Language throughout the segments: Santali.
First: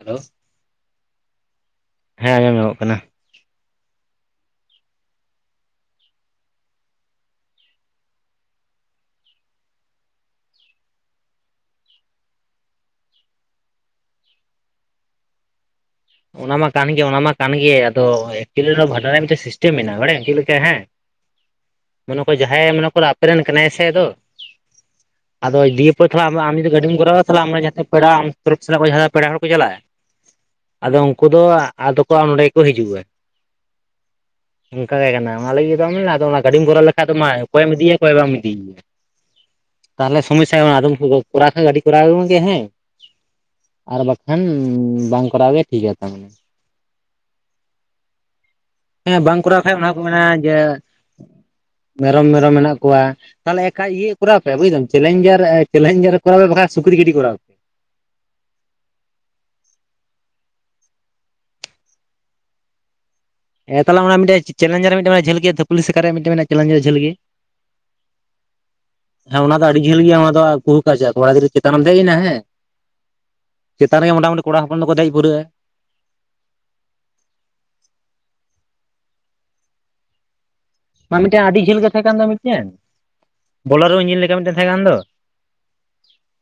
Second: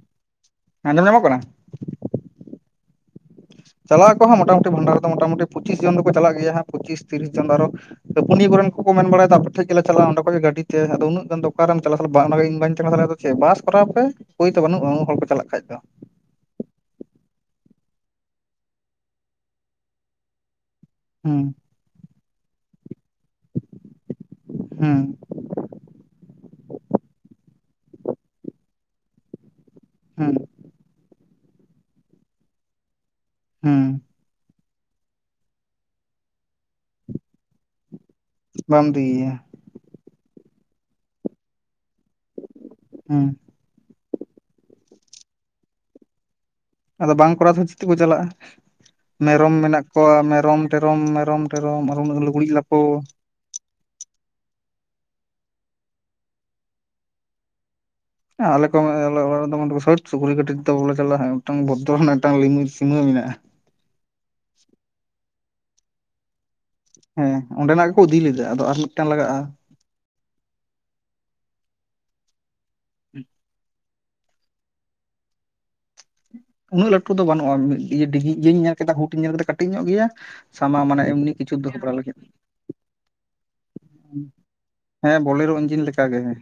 ᱦᱮᱞᱳ ᱟᱸᱡᱚᱢ ᱧᱟᱢᱚᱜ ᱠᱟᱱᱟ? ᱦᱮᱸ ᱟᱸᱡᱚᱢ ᱧᱟᱢᱚᱜ ᱠᱟᱱᱟ᱾ ᱪᱟᱞᱟᱜ ᱟᱠᱦᱚᱸ ᱢᱚᱴᱟᱢᱩ ᱵᱷᱚᱱᱰᱟ ᱨᱮᱫᱚ ᱢᱚᱴᱟᱢᱩᱴᱤ ᱯᱚᱸᱪᱤᱥ ᱡᱚᱱ ᱫᱚᱠᱚ ᱪᱟᱞᱟᱜ ᱜᱮᱭᱟ ᱦᱟᱸᱜ ᱯᱚᱸᱪᱤᱥ ᱛᱤᱨᱤᱥ ᱡᱚᱱ ᱫᱚ ᱟᱨᱚ ᱯᱮ ᱯᱩᱱᱭᱟᱹ ᱠᱚᱨᱮᱱ ᱠᱚᱠᱚ ᱢᱮᱱ ᱵᱟᱲᱟᱭᱟ ᱟᱯᱮ ᱴᱷᱮᱡ ᱜᱮᱞᱮ ᱪᱟᱞᱟᱜ-ᱟ ᱚᱰᱮ ᱠᱷᱚᱱ ᱜᱮ ᱜᱟᱹᱰᱤᱛᱮ ᱟ ᱩᱱᱟᱹᱜ ᱜᱟᱱ ᱫᱚ ᱚᱠᱟᱨᱮᱢ ᱪᱟᱞᱟᱣᱟᱜ ᱵᱟᱝᱤᱧ ᱪᱟᱞᱟᱣ ᱫᱟᱲᱮᱭᱟᱫᱟ᱾ ᱪᱮ ᱵᱟᱥ ᱠᱚᱨᱟᱣ ᱯᱮ ᱯᱟᱹᱭ ᱛᱚ ᱵᱟᱹᱱᱩᱜ-ᱟ ᱩᱱ ᱦᱚᱲ ᱯᱮ ᱪᱟᱞᱟᱜ ᱠᱷᱟᱡ ᱫᱚ᱾ ᱚᱱᱟ ᱢᱟ ᱠᱟᱱ ᱜᱮ ᱚᱱᱟ ᱢᱟ ᱠᱟᱱ ᱜᱮ ᱟᱫᱚ ᱮᱠᱪᱩᱭᱮᱞᱤ ᱵᱷᱟᱸᱰᱟᱱ ᱨᱮᱭᱟᱜ ᱢᱤᱫᱴᱮᱱ ᱥᱤᱥᱴᱮᱢ ᱢᱮᱱᱟᱜ-ᱟ ᱵᱟᱲᱟᱭᱟᱢ ᱪᱮᱫ ᱞᱮᱠᱟ ᱦᱮᱸ? ᱦᱩᱸ ᱢᱚᱱᱮ ᱠᱚ ᱡᱟᱦᱟᱸᱭ ᱢᱚᱱᱮ ᱠᱚᱨᱚ ᱟᱯᱮ ᱨᱮᱱ ᱠᱟᱱᱟᱭ ᱥᱮ ᱟᱫᱚ ᱦᱩᱸ ᱟᱫᱚ ᱫᱤᱭᱮ ᱯᱚᱨ ᱛᱷᱟ ᱟᱢ ᱡᱫᱤ ᱜᱟᱹᱰᱤᱢ ᱠᱚᱨᱟᱣᱟ ᱛᱷᱟᱞᱮ ᱟᱢ ᱨᱮᱱ ᱡᱟᱸᱦᱟ ᱛᱤᱱᱟᱹᱜ ᱯᱮᱲᱟ ᱟᱢ ᱛᱚᱨᱚᱯ ᱥᱮᱱ ᱠᱚ ᱡᱟᱦᱟᱸ ᱯᱮᱲᱟ ᱦᱚᱲ ᱠᱚ ᱪᱟᱞᱟᱜ-ᱟ ᱦᱩᱸ ᱟᱫᱚ ᱩᱝᱠᱩ ᱫᱚ ᱟᱫᱚ ᱠᱚ ᱱᱚᱸᱰᱮ ᱜᱮᱠᱚ ᱦᱤᱡᱩᱜ-ᱟ᱾ ᱦᱩᱸ ᱚᱱᱠᱟ ᱜᱮ ᱠᱟᱱᱟ ᱚᱱᱟ ᱞᱟᱹᱜᱤᱫ ᱫᱚ ᱟᱫᱚ ᱚᱱᱟ ᱜᱟᱹᱰᱤᱢ ᱠᱚᱨᱟᱣ ᱞᱮᱠᱷᱟᱡ ᱫᱚ ᱢᱟ ᱚᱠᱚᱭᱮᱢ ᱤᱫᱤᱭᱟ ᱚᱠᱭ ᱵᱟᱢ ᱵᱟᱢ ᱤᱫᱤᱭᱮᱭᱟ ᱛᱟᱦᱞᱮ ᱥᱚᱢᱚᱥᱥᱟ ᱟᱫᱚᱢ ᱠᱚᱨᱟᱣ ᱠᱷᱟᱱ ᱜᱟᱹᱰᱤ ᱠᱚᱨᱟᱣ ᱮᱢ ᱜᱮ ᱦᱮᱸ ᱦᱩᱸ ᱟᱨ ᱵᱟᱠᱷᱟᱱ ᱵᱟᱝ ᱠᱚᱨᱟᱣ ᱜᱮ ᱴᱷᱤᱠ ᱟ ᱛᱟ ᱢᱟᱱᱮ ᱟᱫᱚ ᱵᱟᱝ ᱠᱚᱨᱟᱣ ᱛᱮᱦᱚᱸ ᱪᱮᱫ ᱛᱮ ᱠᱚ ᱪᱟᱞᱟᱜ-ᱟ? ᱦᱮᱸ ᱵᱟᱝ ᱢᱮᱨᱚᱢ ᱠᱚᱨᱟᱣ ᱠᱷᱟᱡ ᱢᱮᱱᱟᱜ ᱚᱱᱟ ᱠᱚ ᱠᱚᱣᱟ ᱢᱮᱱᱟ ᱢᱮᱨᱚᱢ ᱡᱮ ᱴᱮᱨᱚᱢ ᱢᱮᱨᱚᱢ ᱴᱮᱨᱚᱢ ᱟᱨ ᱩᱱᱟᱹ ᱞᱩᱜᱽᱲᱤᱡ ᱞᱟᱯᱚ, ᱛᱟᱦᱞᱮ ᱮᱠ ᱟ ᱤᱭᱟᱹ ᱠᱚᱨᱟᱣ ᱯᱮ ᱵᱩᱡ ᱫᱟᱢ ᱪᱮᱞᱧᱡᱟᱨ ᱪᱮᱞᱮᱧᱡᱟᱨ ᱠᱚᱨᱟᱣ ᱯᱮ ᱵᱟᱠᱷᱟᱱ ᱥᱩᱠᱨᱤ ᱜᱟᱹᱰᱤ ᱠᱚᱨᱟᱣ ᱟᱞᱮ ᱠᱚ ᱚᱲᱟᱜ [unintelligible] ᱵᱚᱞᱮ ᱪᱟᱞᱟᱜᱼᱟ ᱢᱤᱫ ᱵᱚᱫᱽᱨᱚ ᱨᱮᱱᱟᱜ ᱢᱤᱫᱴᱟᱝ ᱞᱤᱢᱤᱴ ᱥᱤᱢᱟᱹ ᱢᱮᱱᱟᱜᱼᱟ ᱦᱮᱸ ᱛᱟᱦᱚᱞᱮ ᱚᱱᱟ ᱢᱤᱫᱴᱮᱡ ᱪᱮᱞᱧᱡᱟᱨ ᱨᱮ ᱢᱤᱫᱴᱟᱱ ᱡᱷᱟᱹᱞ ᱜᱮ ᱛᱚ ᱯᱩᱞᱤᱥ ᱥᱮᱠᱟᱨ ᱨᱮ ᱢᱤᱫᱴᱟᱱ ᱪᱮᱞᱮᱧᱡᱟᱨ ᱡᱷᱟᱹᱞ ᱦᱮᱸ ᱚᱸᱰᱮᱱᱟᱜ ᱜᱮᱠᱚ ᱤᱫᱤ ᱞᱮᱫᱟ ᱟᱫᱚ ᱟᱨ ᱢᱤᱫᱴᱟᱝ ᱞᱟᱜᱟᱜᱼᱟ ᱦᱮᱸ ᱚᱱᱟ ᱫᱚ ᱟᱹᱰᱤ ᱡᱷᱟᱹᱞ ᱜᱮᱭᱟ ᱚᱱᱟ ᱫᱚ [unintelligible] ᱠᱚᱲᱟ ᱜᱤᱫᱨᱟ. ᱪᱮᱛᱟᱱ ᱨᱮᱢ ᱫᱮᱡ ᱱᱟ ᱦᱮ [inaudible] ᱪᱮᱛᱟᱱ ᱨᱮᱜᱮ ᱢᱚᱴᱟᱢᱩᱴᱤ ᱠᱚᱲᱟ ᱦᱚᱯᱚᱱ ᱫᱚᱠᱚ ᱫᱮᱡ ᱯᱩᱨᱟᱹᱜᱼᱟ ᱩᱱᱟᱹᱜ ᱞᱟᱹᱴᱩ ᱫᱚ ᱵᱟᱹᱱᱩᱜᱼᱟ ᱤᱭᱟᱹᱧ ᱧᱮᱞ ᱠᱮᱫᱟ ᱦᱩᱴᱤᱧ ᱧᱮᱞ ᱠᱮᱫᱟ ᱠᱟᱹᱴᱤᱡ ᱧᱚᱜ ᱜᱮᱭᱟ ᱥᱟᱢᱟ ᱢᱟᱱᱮ ᱢᱟ ᱮᱢᱱᱤ ᱢᱤᱫᱴᱮᱱ ᱠᱤᱪᱷᱩ ᱟᱹᱰᱤ ᱫᱩᱲᱩᱵ ᱡᱷᱟᱹᱞ ᱜᱮ ᱵᱟᱲᱟ ᱛᱟᱦᱮᱸ ᱞᱟᱹᱜᱤᱫ ᱠᱟᱱ ᱫᱚ ᱢᱤᱫᱴᱮᱱ ᱵᱚᱞᱟᱨᱳ ᱤᱧᱡᱤᱱ ᱞᱮᱠᱟ ᱢᱤᱫᱴᱮᱱ ᱛᱟᱦᱮᱸ ᱠᱟᱱ ᱫᱚ ᱦᱮᱸ ᱵᱞᱮᱨᱳ ᱤᱧᱡᱤᱱ ᱞᱮᱠᱟ ᱜᱮ ᱦᱮ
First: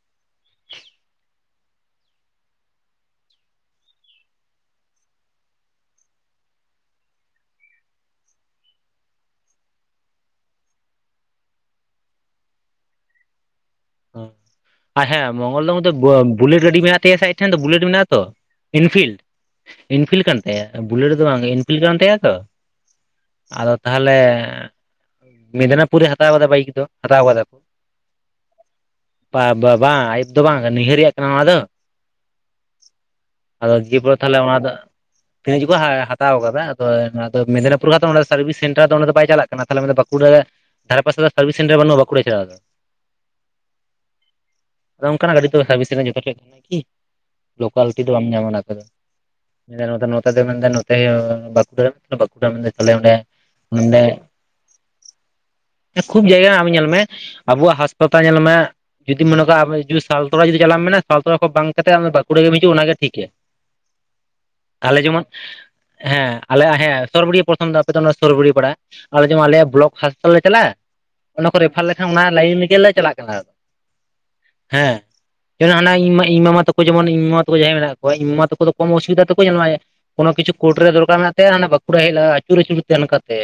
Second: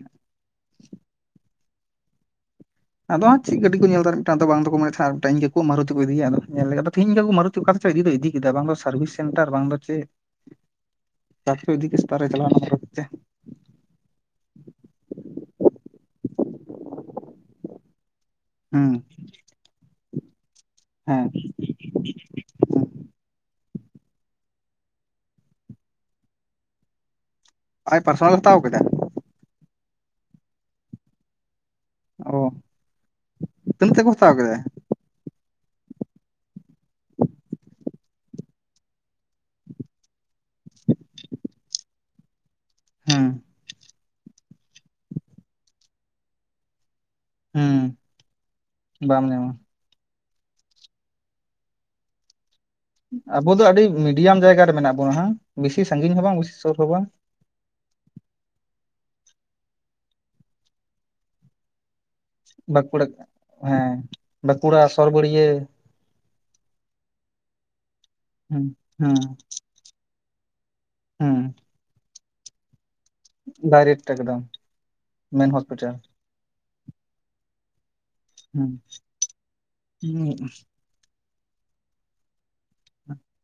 ᱟᱫᱚ ᱦᱟᱸᱜ ᱪᱮᱫ ᱜᱟᱹᱰᱤ ᱠᱚ ᱧᱮᱞ ᱫᱟ ᱢᱤᱫᱴᱟᱝ ᱫᱚ ᱵᱟᱝ ᱫᱚᱠᱚ ᱢᱮᱱᱮᱫ ᱤᱧ ᱜᱮ ᱠᱚ ᱢᱟᱨᱩᱛᱤ ᱠᱚ ᱤᱫᱤᱭᱟ ᱟᱫᱚ ᱧᱮᱞ ᱞᱮᱜᱮ ᱛᱮᱦᱮᱧ ᱜᱮ ᱠᱚ ᱢᱟᱨᱩ ᱛᱩ ᱚᱠᱟᱛᱮ ᱪᱚᱭ ᱤᱫᱤ ᱫᱚᱭ ᱤᱫᱤ ᱠᱮᱫᱟ ᱵᱟᱝ ᱫᱚ ᱥᱟᱨᱵᱷᱤᱥ ᱥᱮᱱᱴᱟᱨ ᱵᱟᱝ ᱫᱚ ᱪᱮᱫ ᱥᱟᱨ ᱠᱚ ᱤᱫᱤ ᱠᱮᱫ ᱛᱮ, ᱥᱮᱛᱟᱜ ᱨᱮ ᱪᱟᱞᱟᱣ ᱱᱟ ᱢᱟᱨᱚᱛᱤ ᱛᱮ ᱟᱨ ᱦᱮᱸ ᱢᱚᱝᱜᱚᱞ ᱫᱚ ᱵᱩᱞᱮᱴ ᱜᱟᱹᱰᱤ ᱢᱮᱱᱟᱜ ᱛᱟᱭᱟ ᱥᱮ ᱟᱡ ᱴᱷᱮᱱ ᱫᱚ ᱵᱩᱞᱮᱮᱴ ᱢᱮᱱᱟᱜᱼᱟ ᱛᱚ ᱦᱩᱸ ᱤᱱᱯᱷᱤᱞᱰ ᱤᱱᱯᱷᱤᱞᱰ ᱠᱟᱱ ᱛᱟᱭᱟ ᱵᱩᱞᱮᱴ ᱫᱚ ᱦᱮᱸ ᱵᱟᱝ ᱤᱱᱯᱷᱤᱞᱰ ᱠᱟᱱ ᱛᱟᱭᱟ ᱛᱚ ᱦᱩᱸ ᱟᱫᱚ ᱛᱟᱦᱚᱞᱮ ᱢᱮᱫᱽᱱᱟᱯᱩᱨᱮ ᱦᱟᱛᱟᱣ ᱟᱠᱟᱫᱟ ᱵᱟᱭᱤᱠ ᱫᱚ ᱦᱟᱛᱟᱣ ᱟᱠᱟᱫᱟ ᱠᱚ ᱟᱡ ᱯᱟᱨᱥᱚᱱᱟᱞ ᱮ ᱦᱟᱛᱟᱣ ᱠᱟᱫᱟ ᱵᱟ ᱵᱟᱝ ᱟᱭᱩᱵ ᱫᱚ ᱵᱟᱝ ᱱᱟ. ᱭᱦᱟ. ᱨ ᱨᱮᱱᱟᱜ ᱠᱟᱱᱟ ᱚᱱᱟᱫᱚ ᱚ ᱟᱫᱚ ᱛᱤᱱᱟᱹᱜ ᱛᱮᱠᱚ ᱫᱤᱭᱮᱯᱚᱨ ᱦᱟᱛᱟᱣ ᱛᱟᱞᱦᱮ ᱠᱮᱫᱟ ᱚᱱᱟ ᱫᱚ ᱛᱤᱱᱟᱹᱜ ᱡᱮᱠᱚ ᱦᱟᱛᱟᱣ ᱟᱠᱟᱫᱟ ᱟᱫᱚ ᱢᱮᱫᱽᱱᱤᱯᱩᱨ [unintelligible] ᱥᱟᱨᱵᱷᱤᱥ ᱥᱮᱱᱴᱟᱨ ᱫᱚ ᱚᱸᱰᱮ ᱫᱚ ᱵᱟᱭ ᱪᱟᱞᱟᱜ ᱠᱟᱱᱟ ᱛᱟᱦᱚᱞᱮ ᱢᱮᱱ ᱫᱟ ᱵᱟᱸᱠᱩᱲᱟ ᱫᱷᱟᱨᱮᱯᱟᱥᱮ ᱫᱚ ᱥᱟᱨᱵᱤᱥ ᱥᱮᱱᱴᱟᱨ ᱵᱟᱱᱩᱜᱟ ᱵᱟ. ᱠᱩᱲᱟ ᱪᱷᱟᱲᱟ ᱫᱚ ᱦᱮᱸ ᱟᱫᱚ ᱚᱱᱠᱟᱱᱟᱜ ᱜᱟᱹᱰᱤ ᱫᱚ ᱥᱟᱨᱵᱷᱤᱥ ᱡᱚᱛᱚ ᱴᱷᱮᱱ ᱠᱟᱱᱟ ᱠᱤ ᱦᱩᱸ ᱞᱳᱠᱟᱞᱴᱤ ᱫᱚ ᱵᱟᱢ ᱧᱟᱢᱟ ᱚᱱᱟ ᱠᱚᱫᱚ ᱵᱟᱢ ᱧᱟᱢᱟ ᱢᱮᱱ ᱫᱟ ᱱᱚᱛᱮ ᱫᱚ ᱢᱮᱱᱫᱟ ᱱᱚᱛᱮ ᱵᱟᱸᱠᱩᱲᱟ ᱵᱟᱸᱠᱩᱲᱟ ᱢᱮᱱᱫᱟ ᱛᱟᱦᱞᱮ ᱚᱸᱰᱮ ᱟᱵᱚ ᱫᱚ ᱟᱹᱰᱤ ᱱᱚᱰᱮ ᱢᱤᱰᱤᱭᱟᱢ ᱡᱟᱭᱜᱟ ᱨᱮ ᱢᱮᱱᱟᱜ ᱵᱚᱱᱟ ᱦᱟᱝ ᱵᱮᱥᱤ ᱥᱟᱺᱜᱤᱧ ᱦᱚᱸ ᱠᱷᱩᱵ ᱵᱟᱝ ᱡᱟᱭᱜᱟ ᱵᱮᱥᱤ ᱟᱢ ᱥᱩᱨ ᱧᱮᱞ ᱦᱚᱸ ᱵᱟᱝ ᱢᱮ ᱟᱵᱚᱣᱟᱜ ᱦᱟᱸᱥᱯᱟᱛᱟᱞ ᱧᱮᱞ ᱢᱮ ᱡᱩᱫᱤ ᱢᱚᱱᱮᱟᱜ ᱟ ᱡᱩᱫᱤ ᱥᱟᱞᱛᱳᱟ ᱡᱩᱫᱤ ᱪᱟᱞᱟᱢ ᱢᱮᱱᱟ ᱥᱟᱞᱛᱳᱲᱟ ᱠᱷᱚᱱ ᱵᱟᱝ ᱠᱟᱛᱮ ᱵᱟ ᱠᱟᱸᱠᱩᱲᱟ ᱜᱮᱢ ᱦᱤᱡᱩᱜᱟ ᱚᱱᱟᱜᱮ ᱵᱟᱸᱠᱩᱲᱟ ᱴᱷᱤᱠ ᱜᱮᱭᱟ ᱦᱮᱸ ᱵᱟᱸᱠᱩᱲᱟ, ᱥᱚᱨᱵᱟ. ᱨᱤᱭᱟᱹ ᱦᱮᱸ ᱟᱞᱮᱭᱟᱜ ᱦᱮᱸ ᱥᱚᱨᱵᱚᱨᱤᱭᱟᱹ ᱯᱨᱚᱛᱷᱚᱢ ᱫᱚ ᱟᱯᱮ ᱫᱚ ᱥᱚᱨᱵᱟᱹᱨᱤᱭᱟᱹ ᱦᱩᱸ ᱯᱟᱲᱟ ᱦᱩᱸ ᱟᱞᱮ ᱡᱮᱢᱚᱱ ᱟᱞᱭᱟᱜ ᱵᱞᱚᱠ ᱦᱟᱸᱥᱯᱟᱛᱟᱞ ᱞᱮ ᱪᱟᱞᱟᱜᱼᱟ ᱦᱩᱸ ᱚᱱᱟᱠᱚ ᱨᱮᱯᱷᱟᱨ ᱞᱮᱠᱷᱟᱱ ᱚᱱᱟ ᱞᱟᱭᱤᱱ ᱞᱮᱜᱮᱞᱮ ᱼᱼ ᱰᱟᱭᱨᱮᱠᱴ ᱮᱠᱫᱚᱢ ᱦᱮᱸ ᱢᱮᱱ ᱡᱮᱢᱚᱱ ᱦᱚᱥᱯᱤᱴᱟᱞ ᱦᱟᱱᱟ ᱤᱧᱼᱢᱟᱢᱟ ᱤᱧ ᱢᱟᱢᱟ ᱛᱟᱠᱚ ᱡᱮᱢᱚᱱ ᱤᱧ ᱢᱟᱢᱟ ᱛᱟᱠᱚ ᱡᱟᱦᱟᱸᱭ ᱢᱮᱱᱟᱜᱼᱼ ᱤᱧ ᱢᱟ ᱛᱟᱠᱚ ᱦᱩᱸ ᱫᱚ ᱠᱚᱢ ᱚᱥᱩᱵᱤᱫᱟ ᱛᱟᱠᱚ ᱧᱮᱞᱢᱮ ᱠᱳᱱᱳ ᱦᱮᱸ ᱠᱤᱪᱩ ᱠᱳᱴ ᱨᱮ ᱫᱚᱠᱟᱨ ᱢᱮᱱᱟᱜᱼᱼ ᱛᱮ ᱦᱟᱱᱮ ᱵᱟᱸᱠᱩᱲᱟ ᱦᱮᱡ ᱞᱟᱜᱟ ᱟᱪᱩᱨ ᱟᱪᱩᱨ ᱛᱮ ᱦᱟᱱᱠᱟᱼᱼ ᱛᱮ,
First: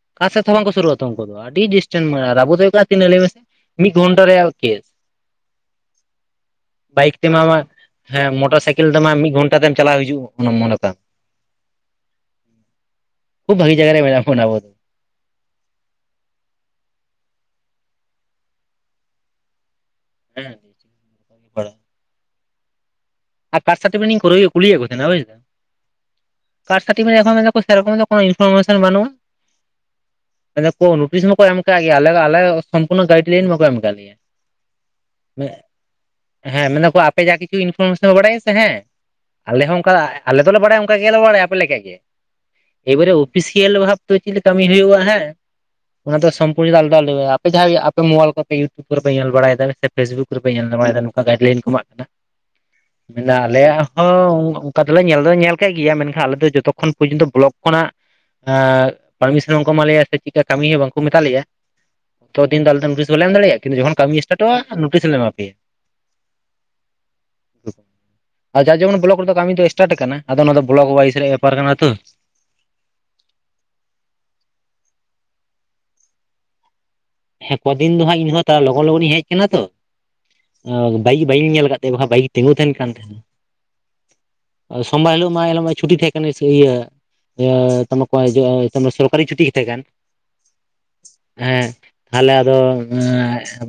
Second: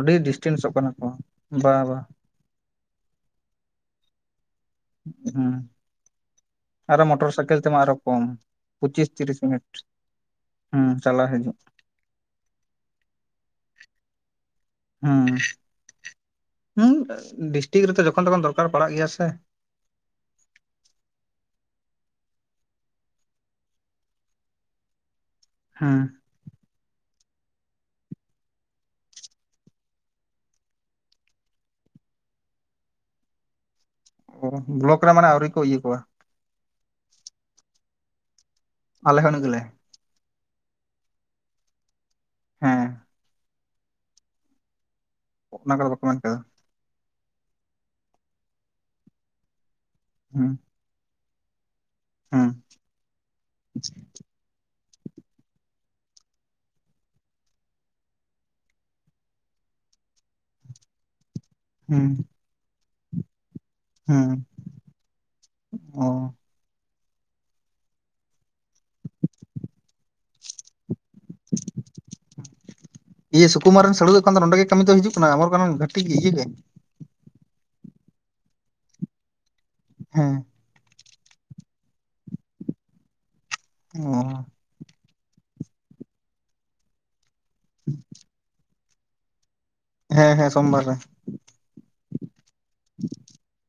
ᱟᱹᱰᱤ ᱚᱠᱟ ᱥᱮᱫ ᱛᱮᱦᱚᱸ ᱵᱟᱝᱠᱚ ᱰᱤᱥᱴᱮᱱᱥᱚᱜ ᱠᱟᱱᱟ ᱥᱩᱨᱩᱜᱼᱟ ᱛᱚ ᱠᱚ ᱩᱱᱠᱩ ᱫᱚ, ᱟᱹᱰᱤ ᱵᱟ ᱵᱟ ᱰᱤᱥᱴᱮᱱ ᱟᱵᱚ ᱫᱚ ᱦᱳᱭᱳᱜ ᱠᱟᱼᱼ ᱛᱤᱱᱟᱹᱜ ᱞᱟᱹᱭ ᱢᱮᱥᱮ, ᱢᱤᱜ ᱜᱚᱱᱴᱟ ᱨᱮᱭᱟᱜ ᱠᱮᱥ ᱾ ᱦᱩᱸᱼᱼ ᱵᱟᱭᱤᱠ ᱛᱮᱢᱟ ᱢᱟ ᱦᱮᱸ ᱢᱚᱴᱚᱨᱥᱟᱭᱠᱮᱞ ᱯᱚᱸᱪᱤᱥ ᱛᱮᱢᱟ ᱢᱤᱫ ᱛᱤᱨᱤᱥ ᱜᱷᱚᱱᱴᱟ ᱢᱤᱱᱤᱴ ᱛᱮᱢ ᱪᱟᱞᱟᱣ ᱦᱤᱡᱩᱜ ᱢᱚᱱᱮ ᱦᱩᱸ ᱛᱟᱢ ᱾ ᱪᱟᱞᱟᱜ ᱦᱤᱡᱩᱜ ᱠᱷᱩᱵ ᱵᱷᱟᱜᱮ ᱡᱟᱭᱜᱟ ᱨᱮ ᱢᱮᱱᱟᱜ ᱵᱚᱱᱟ ᱟᱵᱚ ᱫᱚ ᱾ ᱦᱩᱸ ᱩᱸᱜ ᱰᱤᱥᱴᱤᱠ ᱨᱮᱛᱚ ᱡᱚᱠᱷᱚᱱ ᱛᱚᱠᱷᱚᱱ ᱫᱚᱨᱠᱟᱨ ᱯᱟᱲᱟᱜ ᱜᱮᱭᱟ ᱥᱮᱼᱼ ᱩᱸᱼᱼ ᱟᱨ ᱠᱟᱥᱴᱴᱚᱯᱤᱠᱮᱴᱤᱧ ᱠᱩᱨᱤᱭ ᱠᱩᱞᱤᱭᱮᱫ ᱠᱚ ᱛᱟᱸᱦᱮᱱᱟ ᱵᱩᱡᱫᱟᱢ ᱾ ᱦᱩᱸᱼᱼ ᱠᱟᱥ ᱥᱟᱨᱴᱤᱯᱷᱤᱠᱮᱴ ᱮᱠᱷᱚᱱ ᱢᱮᱱᱫᱟᱠᱚ ᱥᱮᱨᱚᱠᱚᱢ ᱫᱚ ᱠᱳᱱᱳ ᱤᱱᱯᱷᱚᱨᱢᱮᱥᱚᱱ ᱵᱟᱹᱱᱩᱜᱼᱟ ᱾ ᱢᱮᱱᱫᱟᱠᱚ ᱱᱳᱴᱤᱥ ᱢᱟᱠᱚ ᱮᱫ ᱠᱟᱫ ᱜᱮᱭᱟ ᱟᱞᱮ ᱫᱚ ᱟᱞᱮᱼᱼ ᱠᱳᱱᱳ ᱜᱟᱭᱤᱰ ᱞᱟᱭᱤᱱ ᱵᱟᱠᱚ ᱮᱢ ᱟᱠᱟᱫ ᱞᱮᱭᱟ ᱵᱞᱚᱠ ᱨᱮ ᱢᱟᱱᱮ ᱟᱹᱣᱨᱤ ᱠᱚ ᱤᱭᱟᱹ ᱠᱚᱣᱟ ᱾ ᱦᱮᱸ ᱢᱮᱱᱫᱟᱠᱚ ᱟᱯᱮ ᱡᱟ ᱠᱤᱪᱷᱩ ᱤᱱᱯᱷᱚᱨᱢᱮᱥᱚᱱ ᱯᱮ ᱵᱟᱲᱟᱭᱟ ᱥᱮ ᱦᱮᱸ, ᱟᱞᱮ ᱦᱚᱸ ᱚᱱᱠᱟᱼᱼ ᱟᱞᱮ ᱫᱚᱞᱮ ᱵᱟᱲᱟᱭᱟ ᱚᱱᱠᱟ ᱜᱮᱞᱮ ᱵᱟᱲᱟᱭᱟ ᱟᱯᱮ ᱞᱮᱠᱟᱜᱮ, ᱦᱮᱸ ᱮᱵᱟᱨᱮ ᱚᱯᱷᱤᱥ ᱥᱤᱭᱟᱞᱤ ᱵᱷᱟᱵ ᱛᱮ ᱪᱮᱫ ᱞᱮ ᱠᱟᱢᱤ ᱦᱩᱭᱩᱜᱼᱟ ᱦᱮᱸ ᱠᱚᱫᱚ ᱵᱟᱠᱚ ᱚᱱᱟ ᱢᱮᱱ ᱫᱚ ᱠᱟᱫᱟ ᱥᱚᱢ [unintelligible] ᱟᱯᱮ ᱡᱟᱦᱟᱸᱭ ᱟᱯᱮ ᱢᱳᱵᱟᱞ ᱠᱚᱯᱮ ᱤᱭᱩᱴᱩᱵᱽ ᱠᱚᱯᱮ ᱧᱮᱞ ᱵᱟᱲᱟᱭᱫᱟ ᱦᱳᱭᱥᱮ ᱯᱷᱮᱥᱵᱩᱠ ᱠᱚᱨᱮᱯᱮ ᱦᱩᱸ ᱧᱮᱞ ᱵᱟᱲᱟᱭᱫᱟ ᱜᱟᱭᱤᱰ ᱞᱟᱭᱤᱱ ᱠᱚ ᱮᱢᱟᱜ ᱠᱟᱱᱟ ᱾ ᱦᱩᱸ ᱾ ᱢᱮᱱ ᱫᱟ ᱟᱞᱮᱭᱟᱜ ᱦᱚᱸ ᱩᱸ ᱼᱼ ᱛᱚ ᱟᱫᱚ ᱞᱮ ᱧᱮᱞ ᱫᱚᱞᱮ ᱧᱮᱞ ᱫᱚ ᱧᱮᱞ ᱠᱮᱜ ᱜᱮᱭᱟ ᱢᱮᱱᱠᱷᱟᱱ ᱟᱞᱮ ᱫᱚ ᱡᱚᱛᱚᱠ ᱠᱷᱚᱱ ᱯᱚᱨᱡᱚᱱᱛᱚ ᱵᱞᱚᱠ ᱠᱷᱚᱱᱟᱜ ᱮᱸᱫ ᱯᱟᱨᱢᱤᱥᱚᱱ ᱵᱟᱝᱠᱚ ᱮᱢᱟᱞᱮᱭᱟ ᱥᱮ ᱪᱮᱫᱠᱟ ᱠᱟᱹᱢᱤ ᱦᱚᱸ ᱵᱟᱝ ᱠᱚ ᱢᱮᱛᱟ ᱞᱮᱭᱟ ᱦᱩᱸ ᱾ ᱛᱚ ᱛᱤᱦᱤᱧ ᱫᱚ ᱟᱞᱮ ᱫᱚ ᱱᱳᱴᱤᱥ ᱵᱟᱞᱮ ᱮᱢ ᱫᱟᱲᱮᱜ-ᱟ ᱠᱤᱱᱛᱩ ᱡᱚᱠᱷᱚᱱ ᱠᱟᱹᱢᱤ ᱮᱥᱴᱟᱴᱚᱜᱼᱟ ᱱᱳᱴᱤᱥ ᱞᱮ ᱮᱢᱟᱯᱮᱭᱟ ᱾ ᱚ ᱾ ᱡᱟᱨ ᱡᱮᱢᱚᱱ ᱵᱞᱚᱠ ᱨᱮᱫᱚ ᱠᱟᱹᱢᱤ ᱫᱚ ᱮᱥᱴᱟᱴ ᱟᱠᱟᱱᱟ ᱟᱫᱚ ᱚᱱᱟ ᱫᱚ ᱵᱞᱚᱠ ᱚᱣᱟᱭᱤᱥ ᱨᱮᱭᱟᱜ ᱵᱮᱯᱟᱨ ᱠᱟᱱᱟ ᱛᱚ ᱾ ᱤᱭᱟᱹ ᱥᱩᱠᱩᱢᱟᱨ ᱨᱮᱱ ᱥᱟᱹᱲᱩ ᱫᱚ ᱮᱠᱷᱚᱱ ᱫᱚ ᱱᱚᱸᱰᱮ ᱜᱮ ᱠᱟᱹᱢᱤ ᱫᱚᱭ ᱦᱤᱡᱩᱜ ᱠᱟᱱᱟ ᱚᱢᱚᱨᱠᱟᱱᱚᱱ ᱜᱷᱟᱴᱤ ᱜᱮ ᱤᱭᱟᱹ ᱜᱮ? ᱦᱮᱸ ᱠᱚᱫᱤᱱ ᱫᱚ ᱦᱟᱸᱜ ᱤᱧᱦᱚᱸ ᱛᱟᱣ ᱞᱚᱜᱚᱱ ᱞᱚᱜᱚᱱᱤᱧ ᱦᱮᱡ ᱠᱟᱱᱟ ᱛᱚ ᱾ ᱦᱮᱸ ᱾ ᱮᱸ ᱵᱟᱭᱤᱠ ᱵᱟᱹᱧ ᱧᱮᱞ ᱟᱠᱟᱫ ᱛᱟᱭᱟ, ᱵᱟᱠᱷᱟᱱ ᱵᱟᱭᱤᱠ ᱛᱤᱸᱜᱩ ᱛᱟᱦᱮᱱ ᱠᱟᱱ ᱛᱟᱦᱮᱱᱟ ᱾ ᱚ [unintelligible] ᱥᱚᱢᱵᱟᱨ ᱦᱤᱞᱳᱜ ᱢᱟ ᱮᱱ ᱦᱤᱞᱳᱜ ᱢᱟ ᱪᱷᱩᱴᱤ ᱛᱟᱦᱮᱸ ᱠᱟᱱ ᱥᱩ ᱤᱭᱟᱹ ᱤᱭᱟᱹᱻ ᱛᱢᱚᱠᱚ ᱦᱤᱡᱩᱜ ᱟᱭ ᱛᱚᱢᱟ ᱥᱚᱨᱠᱟᱨᱤ ᱪᱷᱩᱴᱤ ᱜᱮ ᱛᱟᱦᱮᱸ ᱠᱟᱱ ᱾ ᱦᱮᱸ ᱦᱮᱸ ᱥᱳᱢᱵᱟᱨ ᱨᱮ ᱾ ᱦᱮᱸ ᱛᱟᱦᱚᱞᱮ ᱟᱫᱚ ᱮᱸ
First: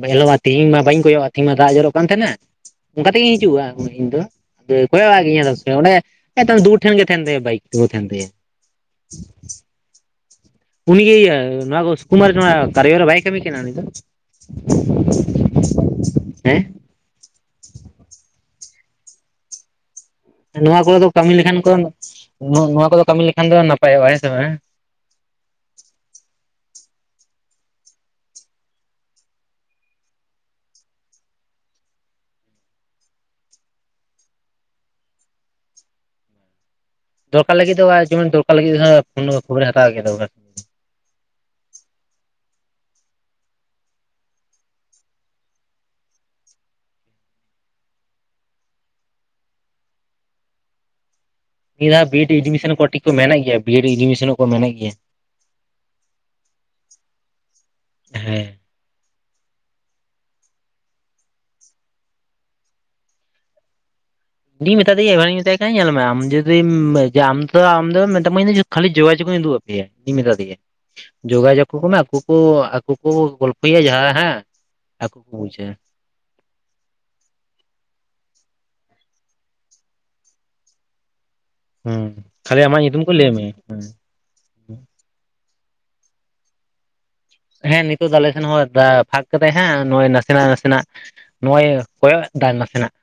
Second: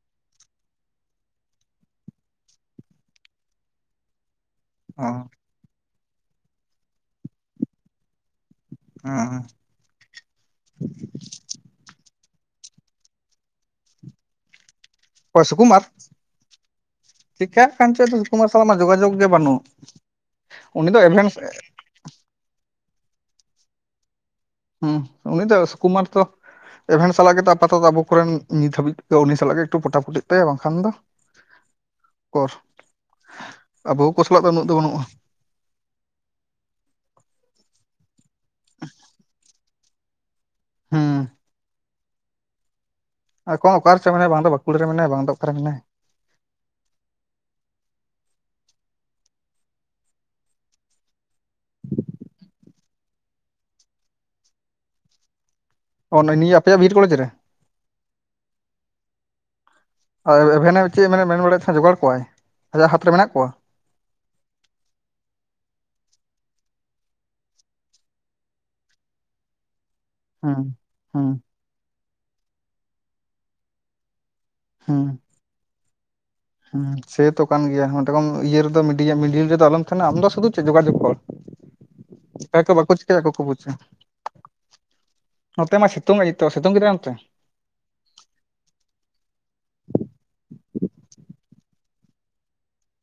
ᱮ ᱦᱤᱞᱳᱜ ᱢᱟ ᱛᱮᱦᱤᱧ ᱢᱟ ᱵᱟᱹᱧ ᱠᱚᱭᱚᱜᱼᱟᱜ ᱛᱮᱦᱮᱧ ᱢᱟ ᱫᱟᱜ ᱡᱚᱨᱚᱜ ᱠᱟᱱ ᱛᱟᱦᱮᱸᱱᱟ ᱾ ᱚᱱᱠᱟ ᱛᱮᱜᱤᱧ ᱦᱤᱡᱩᱜᱼᱟ ᱤᱧ ᱫᱚ ᱾ ᱫᱤᱭᱮ ᱚ ᱠᱚᱭᱚᱜᱼᱟᱜ ᱜᱤᱭᱟᱹᱧ ᱟᱫᱮᱠ ᱥᱚᱢᱚᱭ ᱚᱸᱰᱮ ᱮᱛᱚ ᱫᱩᱣᱟᱹᱨ ᱴᱷᱮᱱ ᱜᱮ ᱛᱟᱸᱦᱮᱱ ᱛᱟᱭᱟ ᱵᱟᱭᱤᱠ ᱛᱤᱜᱩ ᱛᱟᱦᱮᱱ ᱛᱟᱭᱟ ᱾ ᱦᱮᱸ ᱩᱱᱤ ᱜᱮ ᱤᱭᱟᱹ ᱱᱚᱣᱟ ᱠᱚ ᱥᱩᱠᱩᱢᱟᱨ ᱱᱚᱣᱟ ᱠᱟᱨᱭᱚ ᱨᱮ ᱵᱟᱭ ᱠᱟᱢᱤ ᱠᱟᱱᱟ ᱩᱱᱤ ᱫᱚ? ᱚ ᱥᱩᱠᱩᱢᱟᱨ? ᱦᱮᱸ ᱪᱮᱠᱟᱜ ᱠᱟᱱ ᱪᱚᱭ ᱟᱫᱚ ᱥᱩᱠᱩᱢᱟᱨ ᱥᱟᱶᱢᱟ ᱡᱳᱜᱟᱡᱳᱜ ᱜᱮ ᱵᱟᱹᱱᱩᱜ ᱾ ᱱᱚᱣᱟ ᱠᱚᱨᱮᱫᱚ ᱠᱟᱹᱢᱤ ᱞᱮᱠᱷᱟᱱ ᱠᱚ ᱱᱚᱣᱟ ᱠᱚᱫᱚ ᱠᱟᱹᱢᱤ ᱞᱮᱠᱷᱟᱱ ᱫᱚ ᱱᱟᱯᱟᱭᱚᱜᱼᱟ ᱦᱮᱸᱥᱮ ᱵᱟᱝ ᱦᱮᱸ? ᱦᱩᱸ ᱩᱱᱤ ᱫᱚ ᱥᱩᱠᱩᱢᱟᱨ ᱛᱚ ᱮᱵᱷᱮᱱ ᱥᱟᱞᱟᱜ ᱜᱮᱛᱚ ᱟᱯᱟᱛᱚᱛᱚ ᱟᱵᱚ ᱠᱚᱨᱮᱱ ᱱᱤᱛ ᱦᱟᱹᱵᱤᱡ ᱛᱮᱫᱚ ᱩᱱᱤ ᱥᱟᱞᱟᱜ ᱜᱮ ᱮᱠᱴᱩ ᱯᱚᱴᱟ ᱯᱴᱤᱜ ᱛᱟᱭᱟ ᱵᱟᱝᱠᱷᱟᱱ ᱫᱚ ᱚᱠᱚᱨ, ᱟᱵᱚ ᱠᱚ ᱥᱟᱞᱟᱜ ᱫᱚ ᱩᱱᱟᱹᱜ ᱫᱚ ᱵᱟᱹᱱᱩᱜᱼᱟ ᱾ ᱫᱚᱨᱠᱟᱨ ᱞᱟᱹᱜᱤᱫ ᱫᱚ ᱡᱮᱢᱚᱱ ᱫᱚᱨᱠᱟᱨ ᱞᱟᱹᱜᱤᱫ ᱨᱮᱦᱚ ᱯᱷᱳᱱ ᱫᱚ ᱠᱷᱚᱵᱚᱨᱮ ᱦᱟᱛᱟᱣ ᱠᱮᱭᱟ ᱛᱚ ᱵᱟᱠᱷᱟᱡ ᱾ ᱦᱩᱸ ᱾ ᱚᱠᱷᱚᱱ ᱚᱠᱟ ᱨᱮᱪᱚ ᱢᱮᱱᱟᱭᱟ, ᱵᱟᱝ ᱫᱚ ᱵᱟᱸᱠᱩᱲᱟ ᱨᱮ ᱢᱮᱱᱟᱭᱟ ᱵᱟᱝ ᱫᱚ ᱚᱠᱟᱨᱮ ᱢᱮᱱᱟᱭᱟ ᱾ ᱱᱤᱭᱟᱹ ᱫᱷᱟᱣ ᱵᱤ ᱮᱰ ᱮᱰᱢᱤᱥᱚᱱ ᱠᱚ ᱢᱮᱱᱮᱜ ᱜᱮᱭᱟ, ᱵᱤ ᱮᱰ ᱮᱰᱢᱤᱥᱚᱱᱚᱜ ᱠᱚ ᱢᱮᱱᱮᱜ ᱜᱮᱭᱟ ᱾ ᱚ ᱱᱚᱼᱚ ᱱᱤᱭᱟᱹ ᱟᱯᱮᱭᱟᱜ ᱵᱤ ᱮᱰ ᱠᱚᱞᱮᱡᱽ ᱨᱮ? ᱦᱮᱸ ᱾ ᱟᱹᱭ ᱮᱵᱷᱮᱱᱮᱢ ᱪᱮᱫ ᱮ ᱢᱮᱱ ᱵᱟᱲᱟᱭᱮᱫ ᱛᱟᱦᱮᱸᱱ ᱡᱚᱜᱟᱲ ᱠᱚᱣᱟᱭ? ᱟᱡᱟᱜ ᱦᱟᱛ ᱨᱮ ᱢᱮᱱᱟᱜ ᱠᱚᱣᱟ? ᱤᱧ ᱢᱮᱛᱟ ᱫᱮᱭᱟ ᱮᱵᱷᱮᱱᱤᱧ ᱢᱮᱛᱟᱭ ᱠᱟᱱᱟ ᱧᱮᱞ ᱢᱮ ᱟᱢ ᱡᱩᱫᱤᱢ ᱡᱮ ᱟᱢ ᱛᱚ ᱟᱢ ᱫᱚ ᱢᱮᱛᱟᱢᱟᱹᱧ ᱠᱷᱟᱹᱞᱤ ᱡᱳᱜᱟᱡᱳᱜ ᱤᱧ ᱩᱫᱩᱜ ᱤᱧ ᱢᱮᱛᱟ ᱫᱮᱭᱟᱹ, ᱦᱩᱸ ᱦᱩᱸ ᱡᱳᱜᱟᱡᱳᱜᱽ ᱟᱠᱚ, [unintelligible] ᱟᱠᱚ ᱠᱚ ᱟᱠᱚ ᱠᱚ ᱜᱚᱞᱯᱷᱚᱭᱟ ᱡᱟᱦᱟᱸ ᱦᱟᱸᱜ ᱦᱩᱸ ᱟᱠᱚ ᱠᱚ ᱵᱩᱪᱟ ᱾ ᱦᱩᱸ ᱥᱮᱛᱚ ᱠᱟᱱ ᱜᱮᱭᱟ ᱢᱮᱛᱟ ᱠᱚᱢ ᱤᱭᱟᱹ ᱨᱮᱫᱚ ᱢᱤᱰᱤᱭᱟ ᱢᱤᱰᱤᱞ ᱨᱮᱫᱚ ᱟᱞᱚᱢ ᱛᱟᱦᱮᱸᱱᱟ ᱟᱢ ᱫᱚ ᱥᱩᱫᱩ ᱪᱮᱫ ᱡᱳᱜᱟᱡᱳᱜᱽ ᱦᱩᱸ [unintelligible] ᱠᱷᱟᱹᱞᱤ ᱪᱮᱠᱟᱭᱟᱠᱚ ᱟᱢᱟᱜ ᱵᱟᱠᱚ ᱧᱩᱛᱩᱢ ᱪᱮᱠᱟᱭᱟ ᱞᱟᱹᱭ ᱟᱠᱚ ᱠᱚ ᱢᱮᱭᱟ ᱵᱩᱪᱟ ᱾ ᱱᱚᱛᱮ ᱢᱟ ᱥᱤᱛᱩᱝ ᱮᱫ ᱜᱮ ᱛᱚ ᱾ ᱥᱤᱛᱩᱝ ᱠᱮᱫᱟᱭ ᱚᱱᱛᱮ? ᱦᱮᱸ ᱱᱤᱛᱚᱜ ᱫᱚ ᱟᱞᱮ ᱥᱮᱱ ᱦᱚᱸ ᱯᱷᱟᱸᱠ ᱠᱟᱫᱟᱭ ᱦᱟᱸᱜ ᱱᱚᱜᱼᱚᱭ ᱱᱟᱥᱮᱱᱟᱜ ᱱᱟᱥᱮᱱᱟᱜ ᱱᱚᱜᱼᱚᱭ ᱠᱚᱭᱚᱜ ᱫᱟᱭ ᱱᱟᱥᱮᱱᱟᱜ ᱾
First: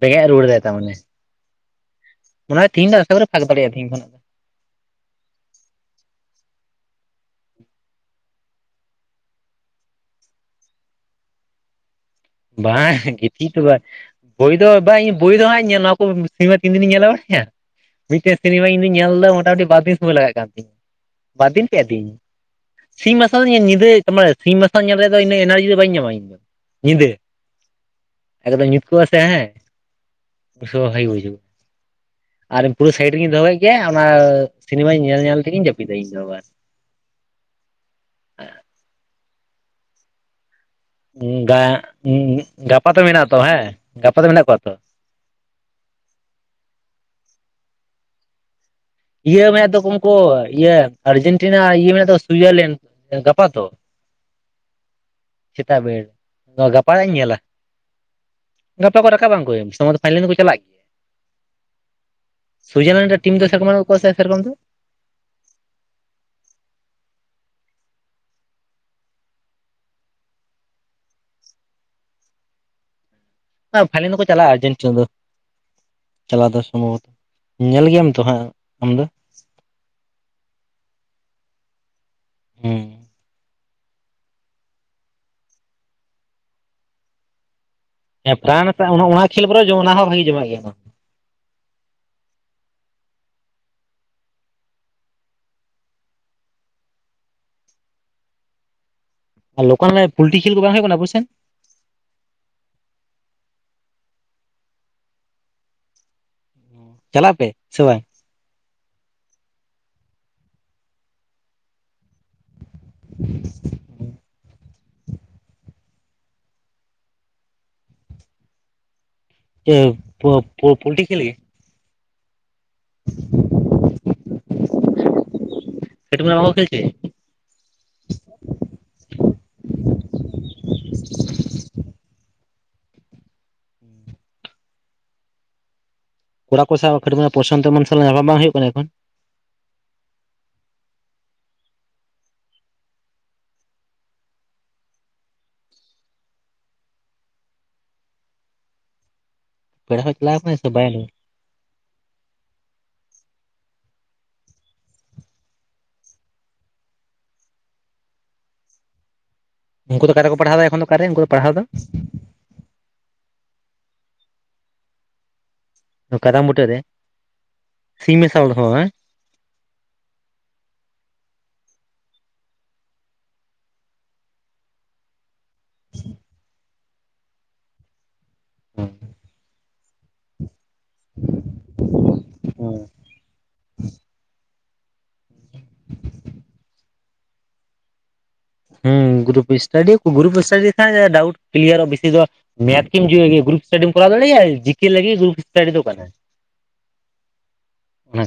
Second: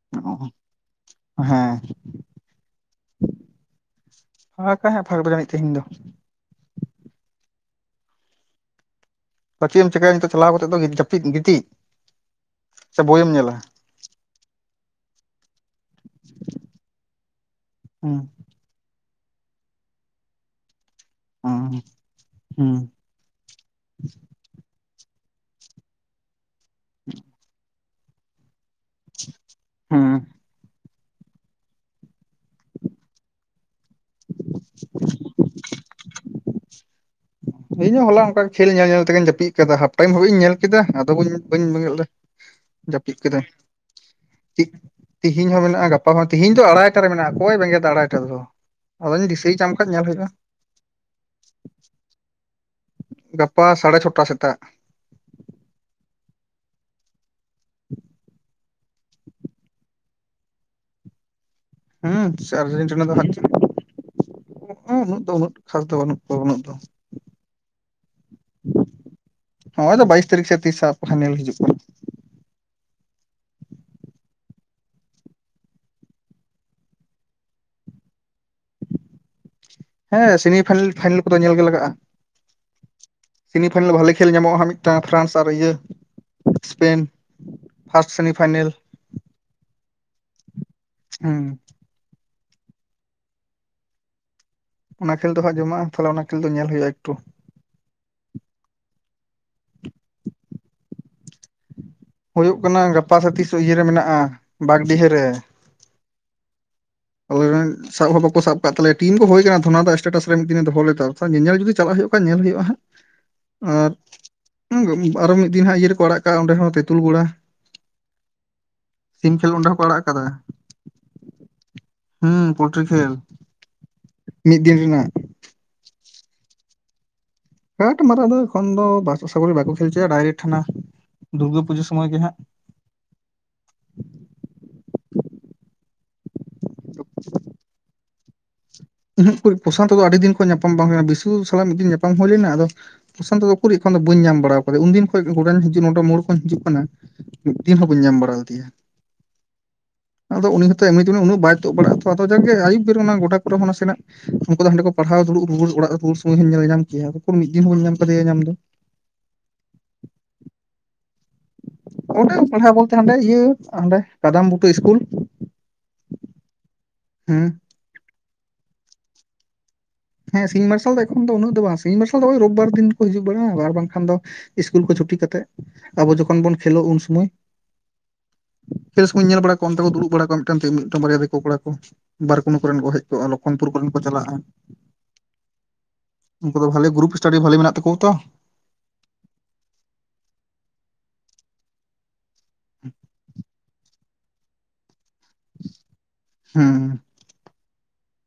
ᱵᱮᱸᱜᱮᱫ ᱨᱩᱣᱟᱹᱲ ᱫᱟᱭ ᱛᱟᱢᱟᱱᱮ, ᱚ ᱦᱮᱸ ᱢᱚᱱᱮ ᱦᱚᱭ ᱛᱤᱦᱤᱧ ᱫᱚ ᱟᱥᱟ ᱠᱚᱨᱮ ᱯᱷᱟᱸᱠ ᱫᱟᱲᱮᱜᱼᱟ, ᱛᱤᱦᱤᱧ ᱠᱷᱚᱱᱟᱜ ᱫᱚ ᱾ ᱯᱷᱟᱸᱠ ᱠᱟᱜ ᱦᱟᱸ [unintelligible] ᱜ, ᱯᱷᱟᱸᱠ ᱫᱟᱲᱮᱭᱟᱜᱼᱟ ᱛᱮᱦᱮᱧ ᱫᱚ ᱾ ᱟ ᱪᱮᱫ ᱮᱢ ᱪᱤᱠᱟᱭᱟ ᱱᱤᱛᱚᱜ ᱪᱟᱞᱟᱣ ᱠᱟᱛᱮ ᱫᱚ ᱡᱟᱹᱯᱤᱫ ᱜᱤᱛᱤᱡ? ᱥᱮ ᱵᱟᱝ ᱵᱳᱭᱮᱢ ᱜᱤᱛᱤᱡ ᱧᱮᱞᱟ ᱫᱚ ᱵᱟᱝ ᱾ ᱵᱳᱭ ᱫᱚ ᱵᱟᱝ ᱤᱧ ᱵᱳᱭ ᱫᱚ ᱦᱟᱸᱜ ᱤᱧ ᱧᱮᱞᱟ ᱾ ᱛᱚ ᱥᱮᱵᱟᱨ ᱛᱤᱱ ᱫᱤᱱᱤᱧ ᱧᱮᱞᱟ [unintelligible] ᱦᱩᱸ ᱢᱤᱫᱴᱮᱡ ᱥᱤᱱᱮᱢᱟ ᱤᱧ ᱫᱚᱧ ᱧᱮᱞ ᱮᱫᱟ, ᱢᱳᱴᱟᱼᱢᱩᱴᱤ ᱵᱟᱨ ᱫᱤᱱ ᱥᱚᱢᱚᱭ ᱞᱟᱜᱟᱜ ᱠᱟᱱ ᱛᱤᱧᱟᱹ, ᱵᱟᱨ ᱫᱤᱱ ᱦᱩᱸ ᱯᱮ ᱫᱤᱱ ᱦᱩᱸ ᱾ ᱥᱤᱧ ᱢᱟᱨᱥᱟᱞ ᱧᱤᱫᱟᱹ ᱢᱟᱱᱮ ᱥᱤᱧ ᱢᱟᱨᱥᱟᱞ ᱧᱮᱞ ᱨᱮ ᱫᱚ ᱤᱱᱟᱹ ᱮᱱᱟᱨᱡᱤ ᱫᱚ ᱵᱟᱹᱧ ᱧᱟᱢᱟ ᱤᱧᱫᱚ ᱧᱤᱫᱟᱹ ᱾ [unintelligible] ᱧᱩᱛ ᱠᱚᱜᱼᱟ ᱥᱮ ᱦᱮᱸ ᱦᱩᱸ [unintelligible] ᱵᱩᱡᱷᱟᱹᱣ ᱟᱨ ᱯᱩᱨᱟᱹ ᱥᱟᱭᱤᱰ ᱨᱮᱜᱮᱧ ᱫᱚᱦᱚᱼᱼ ᱜᱮᱭᱟ ᱚᱱᱟ ᱥᱤᱱᱤᱢᱟ ᱧᱮᱞ ᱧᱮᱞ ᱛᱮᱜᱮᱧ ᱡᱟᱹᱯᱤᱫᱟ ᱤᱧ ᱫᱚ ᱵᱟᱥ ᱾ ᱤᱧ ᱦᱚᱸ ᱦᱚᱞᱟ ᱚᱱᱠᱟ ᱜᱮ ᱠᱷᱮᱞ ᱧᱮᱞ ᱧᱮᱞ ᱛᱮᱜᱮᱧ ᱡᱟᱹᱯᱤᱫ ᱟᱠᱟᱫᱟ ᱦᱟᱸᱜ, ᱴᱟᱭᱤᱢ ᱦᱟᱵᱤᱡ ᱤᱧ ᱧᱮᱞ ᱠᱮᱫᱟ ᱾ ᱟᱫᱚ ᱵᱟᱹᱧ ᱵᱟᱹᱧ ᱜᱟ ᱵᱮᱸᱜᱮᱫ ᱞᱮᱫᱟ, ᱜᱟᱯᱟ ᱛᱚ ᱡᱟᱹᱯᱤᱫ ᱢᱮᱱᱟᱜ ᱛᱚ ᱠᱮᱫᱟᱹᱧ ᱦᱮᱸ ᱜᱟᱯᱟ ᱫᱚ ᱢᱮᱱᱟᱜ ᱠᱚᱣᱟ ᱛᱚ ᱾ ᱛᱤᱦᱤᱧ ᱦᱚᱸ ᱢᱮᱱᱟᱜᱼᱟ, ᱜᱟᱯᱟ ᱦᱚᱸ ᱛᱤᱦᱤᱧ ᱫᱚ ᱟᱲᱷᱟᱭᱴᱟ ᱨᱮ ᱢᱮᱱᱟᱜᱼᱟ, ᱚᱠᱚᱭ ᱵᱮᱸᱜᱮᱫᱟ ᱟᱲᱷᱟᱭᱴᱟ ᱨᱮ ᱫᱚ ᱾ ᱟᱫᱚᱧ ᱤᱭᱟᱹ ᱫᱤᱥᱟᱹᱭ ᱪᱟᱢ ᱢᱮᱱᱟᱜ ᱛᱟᱠᱚ ᱠᱷᱟᱱ ᱧᱮᱞ ᱩᱱᱠᱩ ᱦᱩᱭᱩᱜᱼᱟ ᱾ ᱤᱭᱟᱹ ᱟᱨᱡᱮᱱᱴᱤᱱᱟ ᱟᱨ ᱤᱭᱟᱹ ᱢᱮᱱᱟᱜ ᱛᱚ ᱥᱩᱭᱡᱟᱨᱞᱮᱱᱰ, ᱜᱟᱯᱟ ᱛᱚ? ᱥᱟᱲᱮ ᱪᱷᱚᱴᱟ ᱥᱮᱛᱟᱜ ᱥᱮᱛᱟᱜ ᱵᱮᱲ ᱱᱚᱣᱟ ᱜᱟᱯᱟ ᱦᱟᱸᱜ ᱤᱧ ᱧᱮᱞᱟ᱾ ᱾ [unintelligible] ᱜᱟᱯᱟ ᱠᱚ ᱨᱟᱠᱟᱵᱼᱟ ᱩᱱᱠᱚ ᱜᱮ, ᱥᱮᱢᱤ ᱯᱷᱟᱭᱱᱮᱞ ᱨᱮᱠᱚ ᱪᱟᱞᱟᱜᱼᱼ ᱦᱩᱸ ᱟᱨᱡᱮᱱᱴᱤᱱᱟ ᱥᱩᱭᱡᱟᱨᱞᱮᱱᱰ ᱦᱟᱸᱜ ᱴᱤᱢ ᱫᱚ ᱥᱮᱨᱚᱠᱚᱢ ᱠᱚᱥ ᱥᱮᱨᱚᱠᱚᱢ ᱛᱚ? ᱩᱱᱟᱹᱜ ᱫᱚ ᱩᱱᱟᱹᱜ ᱠᱷᱟᱥ ᱫᱚ ᱵᱟᱹᱱᱩᱜ ᱠᱚᱣᱟ ᱩᱱᱟᱹᱜ ᱫᱚ ᱾ ᱦᱜᱚᱭ ᱛᱚ ᱵᱟᱭᱤᱥ ᱛᱟᱹᱨᱤᱠᱷ ᱥᱮ ᱛᱤᱥᱟᱜ ᱯᱷᱭᱱᱮᱞ ᱦᱟᱸᱜ ᱦᱤᱡᱩᱜ ᱠᱟᱱᱟ ᱾ ᱦᱟᱸᱜ ᱯᱷᱟᱭᱱᱮᱞ ᱫᱚᱠᱚ ᱪᱟᱞᱟᱜᱼᱟ ᱟᱨᱡᱮᱱᱴᱤᱱ ᱫᱚ ᱾ ᱪᱟᱞᱟᱣ ᱫᱚ ᱥᱚᱢᱵᱷᱚᱵᱚᱛᱚ, ᱧᱮᱞ ᱜᱮᱭᱟᱢ ᱛᱚ ᱦᱟᱸᱜ ᱟᱢ ᱫᱚ? ᱦᱮᱸ ᱥᱮᱢᱤ ᱯᱷᱟᱭᱱᱮᱞ ᱯᱷᱟᱭᱱᱮᱞ ᱠᱚᱫᱚ ᱧᱮᱞ ᱜᱮ ᱞᱟᱜᱟᱜᱼᱟ ᱾ ᱦᱮᱸ ᱥᱮᱢᱤ ᱯᱷᱟᱭᱱᱟᱞ ᱵᱷᱟᱞᱮ ᱠᱷᱮᱞ ᱧᱟᱢᱚᱜᱼᱟ ᱦᱟᱸᱜ ᱢᱤᱫᱴᱟᱝ ᱯᱷᱨᱟᱱᱥ ᱟᱨ ᱤᱭᱟᱹ ᱤᱥᱯᱮᱱ ᱾ ᱦᱮᱸ ᱯᱨᱟᱱ ᱚᱱᱟ ᱚᱱᱟ ᱦᱚᱸ ᱠᱷᱮᱞ ᱵᱚᱨᱚᱝ ᱚᱱᱟ ᱦᱚᱸ ᱵᱷᱟᱜᱮ ᱡᱚᱢᱟᱜ ᱜᱮᱭᱟ ᱾ ᱦᱩᱸ ᱾ ᱚᱱᱟ ᱠᱷᱮᱞ ᱫᱚ ᱦᱟᱸᱜ ᱡᱚᱢᱟᱜᱼᱟ, ᱛᱟᱦᱟᱞᱮ ᱚᱱᱟ ᱠᱷᱮᱞ ᱫᱚ ᱧᱮᱞ ᱦᱩᱭᱩᱜᱼᱟ ᱮᱠᱴᱩ ᱾ ᱟᱨ ᱞᱳᱠᱟᱞ ᱚᱱᱮ ᱯᱩᱞᱴᱤ ᱠᱷᱮᱞ ᱠᱚ ᱵᱟᱝ ᱦᱩᱭᱩᱜ ᱠᱟᱱᱟ ᱟᱵᱚ ᱥᱮᱫ? ᱦᱩᱭᱩᱜ ᱠᱟᱱᱟ ᱜᱟᱯᱟ ᱥᱮ ᱛᱤᱥ ᱤᱭᱟᱹ ᱨᱮ ᱢᱮᱱᱟᱜᱼᱟ, ᱵᱟᱜᱽᱰᱤᱦᱟᱹ ᱨᱮ ᱾ ᱪᱟᱞᱟᱜ ᱟᱯᱮ ᱥᱮ [unintelligible] ᱵᱟᱝ? ᱥᱟᱵ ᱦᱚᱸ ᱵᱟᱠᱚ ᱥᱟᱵ ᱟᱠᱟᱫ ᱛᱟᱞᱮᱭᱟ, ᱴᱤᱢ ᱠᱚ ᱦᱳᱭ ᱠᱟᱱᱟ ᱛᱚ ᱚᱱᱟ ᱫᱚ ᱮᱴᱮᱴᱟᱥ ᱨᱮ ᱢᱤᱫ ᱫᱤᱱ ᱮ ᱫᱚᱦᱚ ᱞᱮᱫᱟ, ᱧᱮᱧᱮᱞ ᱡᱩᱫᱤ ᱪᱟᱞᱟᱜ ᱦᱩᱭᱩᱜ ᱠᱷᱟᱡ ᱧᱮᱞ ᱦᱩᱭᱩᱜᱼᱟ ᱦᱟᱸᱜ ᱾ ᱟᱨ ᱟᱨᱚ ᱢᱤᱫ ᱫᱤᱱ ᱦᱟᱸᱜ ᱤᱭᱟᱹ ᱨᱮᱠᱚ ᱟᱲᱟᱜ ᱠᱟᱜᱼᱟ ᱚᱸᱰᱮ ᱦᱚᱸ ᱛᱩᱞᱜᱚᱲᱟ ᱾ ᱪᱮ ᱯᱚ ᱯᱳᱞᱴᱤ ᱠᱤᱱ ᱞᱟᱹᱜᱤᱫ? ᱦᱩᱸ ᱯᱳᱞᱴᱨᱤ ᱠᱷᱮᱞ, ᱢᱤᱫ ᱫᱤᱱ ᱨᱮᱱᱟᱜ᱾ ᱦᱮᱴ ᱢᱟ ᱵᱚᱞ ᱛᱮᱠᱤ᱾ ᱠᱟᱴ ᱢᱟᱨᱟᱣ ᱫᱚ ᱮᱠᱷᱚᱱ ᱫᱚ ᱵᱟᱨᱥᱟ ᱥᱟᱜᱚᱨ ᱵᱟᱠᱚ ᱠᱷᱮᱞ ᱦᱪᱚᱭᱟ ᱰᱟᱭᱨᱮᱠᱴ ᱦᱟᱱᱟ ᱫᱩᱨᱜᱟᱹ ᱯᱩᱡᱟᱹ ᱥᱚᱢᱳᱭ ᱜᱮ ᱦᱟᱸᱜ᱾ ᱠᱚᱲᱟ ᱠᱚ ᱥᱟᱶ [unintelligible] ᱯᱨᱚᱥᱟᱱᱛᱚ ᱮᱢᱚᱱ ᱥᱟᱞᱟᱜ ᱧᱟᱯᱟᱢ ᱵᱟᱝ ᱦᱩᱭᱩᱜ ᱠᱟᱱᱟ ᱮᱠᱷᱚᱱ? ᱩᱸᱦᱩᱸᱜ ᱩᱠᱩᱨᱤᱡ ᱯᱨᱚᱥᱟᱱᱛᱚ ᱟᱹᱰᱤ ᱫᱤᱱ ᱠᱷᱚᱡ ᱧᱟᱯᱟᱢ ᱵᱟᱝ ᱦᱩᱭ ᱵᱤᱥᱩ ᱥᱟᱞᱟᱜ ᱢᱤᱫ ᱫᱤᱱ ᱧᱟᱯᱟᱢ ᱦᱩᱭ ᱞᱮᱱᱟ ᱟᱫᱚ ᱯᱨᱚᱥᱟᱱᱛᱚ ᱫᱚ ᱩᱠᱩᱨᱤᱡ ᱮᱠᱷᱚᱱ ᱫᱚ ᱵᱟᱹᱧ ᱧᱟᱢ ᱵᱟᱲᱟᱣ ᱠᱟᱫᱤ ᱩᱱᱫᱤᱱ ᱠᱷᱚᱡ ᱜᱚᱰᱮᱱ ᱦᱤᱡᱩᱜ ᱱᱚᱰᱮ ᱢᱳᱲ ᱠᱷᱚᱱ ᱦᱤᱡᱩᱜ ᱠᱟᱱᱟ᱾ ᱢᱤᱫ ᱫᱤᱱ ᱦᱚᱸ ᱵᱟᱹᱧ ᱧᱟᱢ ᱵᱟᱲᱟᱣ ᱠᱟᱫᱤᱭᱟ, ᱯᱮᱲᱟ ᱦᱚᱸ ᱪᱟᱞᱟᱣ ᱟᱫᱚ ᱟᱠᱟᱱᱟᱭ ᱩᱱᱤ ᱥᱮ ᱦᱚᱸᱛᱚ ᱵᱟᱭ ᱮᱢᱱᱤ ᱛᱮᱢᱟ ᱩᱱᱟᱹᱜ ᱵᱟᱭ ᱛᱩᱫ ᱵᱟᱲᱟᱜᱼᱟ ᱛᱚ᱾ ᱛᱚ ᱟᱫᱚ ᱡᱟᱠ ᱜᱮ ᱟᱹᱭᱩᱵ ᱵᱮᱲ ᱚᱱᱟ ᱜᱚᱰᱟ ᱠᱚᱨᱮ ᱦᱚᱸ ᱱᱟᱥᱮᱱᱟᱜ ᱩᱱᱠᱩ ᱫᱚ ᱦᱟᱸᱰᱮ ᱠᱚ ᱯᱟᱲᱦᱟᱣ ᱫᱩᱲᱩᱵ ᱨᱩᱣᱟᱹᱨ ᱚᱲᱟᱜ ᱨᱩᱣᱟᱹᱨ ᱥᱚᱢᱚᱭ ᱦᱚᱸᱧ ᱧᱮᱞ ᱧᱟᱢ ᱠᱮᱭᱟ ᱩᱠᱩᱨ ᱢᱤᱫ ᱫᱤᱱ ᱦᱚᱸ ᱵᱟᱹᱧ ᱧᱟᱢ ᱠᱟᱫᱮᱭᱟ ᱧᱟᱢ ᱫᱚ᱾ ᱩᱱᱠᱩ ᱫᱚ ᱟᱠᱟᱨᱮ ᱠᱚ ᱯᱟᱲᱦᱟᱣ ᱫᱟ ᱮᱠᱷᱚᱱ ᱫᱚ ᱟᱠᱟᱨᱮ ᱩᱱᱠᱩ ᱫᱚ ᱯᱟᱲᱦᱟᱣ ᱫᱚ? ᱚᱸᱰᱮ ᱯᱟᱲᱦᱟᱣ ᱵᱳᱞᱛᱮ ᱦᱟᱸᱰᱮ ᱤᱭᱟᱹ ᱦᱟᱸᱰᱮ ᱠᱟᱫᱟᱢ ᱵᱩᱴᱟᱹ ᱤᱥᱠᱩᱞ᱾ ᱚ ᱠᱟᱫᱟᱢ ᱵᱩᱴᱟᱹ ᱨᱮ? ᱦᱩᱸ᱾ ᱥᱤᱧ ᱢᱮᱥᱟ ᱦᱚᱲ ᱦᱚᱭ᱾ ᱦᱮᱸ ᱥᱤᱧ ᱢᱟᱨᱥᱟᱞ ᱫᱚ ᱮᱠᱷᱚᱱ ᱫᱚ ᱩᱱᱟᱹᱜ ᱫᱚ ᱵᱟᱝ ᱥᱤᱧ ᱢᱟᱨᱥᱟᱞ ᱫᱚ ᱳᱭ ᱨᱳᱵᱽᱼᱵᱟᱨ ᱫᱤᱱ ᱠᱚ ᱦᱤᱡᱩᱜ ᱵᱟᱲᱟᱜᱼᱟ ᱟᱨ ᱵᱟᱝᱠᱷᱟᱱ ᱫᱚ ᱤᱥᱠᱩᱞ ᱠᱩ ᱪᱷᱩᱴᱤ ᱠᱟᱛᱮᱜ᱾ ᱟᱵᱚ ᱡᱚᱠᱷᱚᱱ ᱵᱚᱱ ᱠᱷᱮᱞᱳᱜ ᱩᱱ ᱥᱚᱢᱚᱭ, ᱠᱷᱮᱞ ᱥᱚᱢᱚᱧ ᱧᱮᱞ ᱵᱟᱲᱟ ᱠᱚᱣᱟ ᱚᱱᱛᱮ ᱠᱚ ᱫᱩᱲᱩᱵ ᱵᱟᱲᱟ ᱠᱚᱜᱼᱟ ᱢᱤᱫ- ᱴᱟᱹᱝ ᱛᱮ ᱢᱤᱫᱴᱟᱝ ᱵᱟᱨᱭᱟ ᱫᱤᱠᱩ ᱠᱚᱲᱟ ᱠᱚ ᱵᱟᱨᱠᱩᱱᱩ ᱠᱚᱨᱮᱱ ᱠᱚ ᱦᱮᱡ ᱠᱚᱜᱼᱟ ᱞᱚᱠᱷᱚᱱᱯᱩᱨ ᱠᱚᱨᱮᱱ ᱠᱚ ᱪᱟᱞᱟᱜᱼᱟ᱾ ᱩᱱᱠᱩ ᱫᱚ ᱵᱷᱟᱞᱮ ᱜᱩᱨᱩᱯ ᱮᱥᱴᱟᱰᱤ ᱵᱷᱟᱹᱞᱤ ᱢᱮᱱᱟᱜ ᱛᱟᱠᱳᱣᱟ ᱛᱚ᱾ ᱦᱩᱸ ᱜᱩᱨᱩᱯ ᱮᱥᱴᱟᱰᱤ ᱭᱟᱠᱚ ᱜᱩᱨᱩᱯ ᱮᱥᱴᱟᱰᱤ ᱠᱷᱟᱡ ᱰᱟᱣᱩᱴ ᱠᱤᱞᱤᱭᱟᱨᱚᱜᱼᱟ, ᱵᱤᱥᱤ ᱫᱚ ᱢᱮᱛ ᱠᱤᱱ ᱡᱩᱣᱤ ᱜᱮ ᱜᱩᱨᱩᱯ ᱮᱥᱴᱟᱰᱤᱢ ᱠᱚᱨᱟᱣ ᱫᱟᱲᱮᱭᱟᱜᱼᱟ, ᱡᱤ ᱠᱮ ᱞᱟᱹᱜᱤᱜ ᱜᱩᱨᱩᱯ ᱮᱥᱴᱟᱰᱤ ᱫᱚ ᱚᱠᱟᱨᱮ? ᱦᱩᱸ ᱚᱱᱟ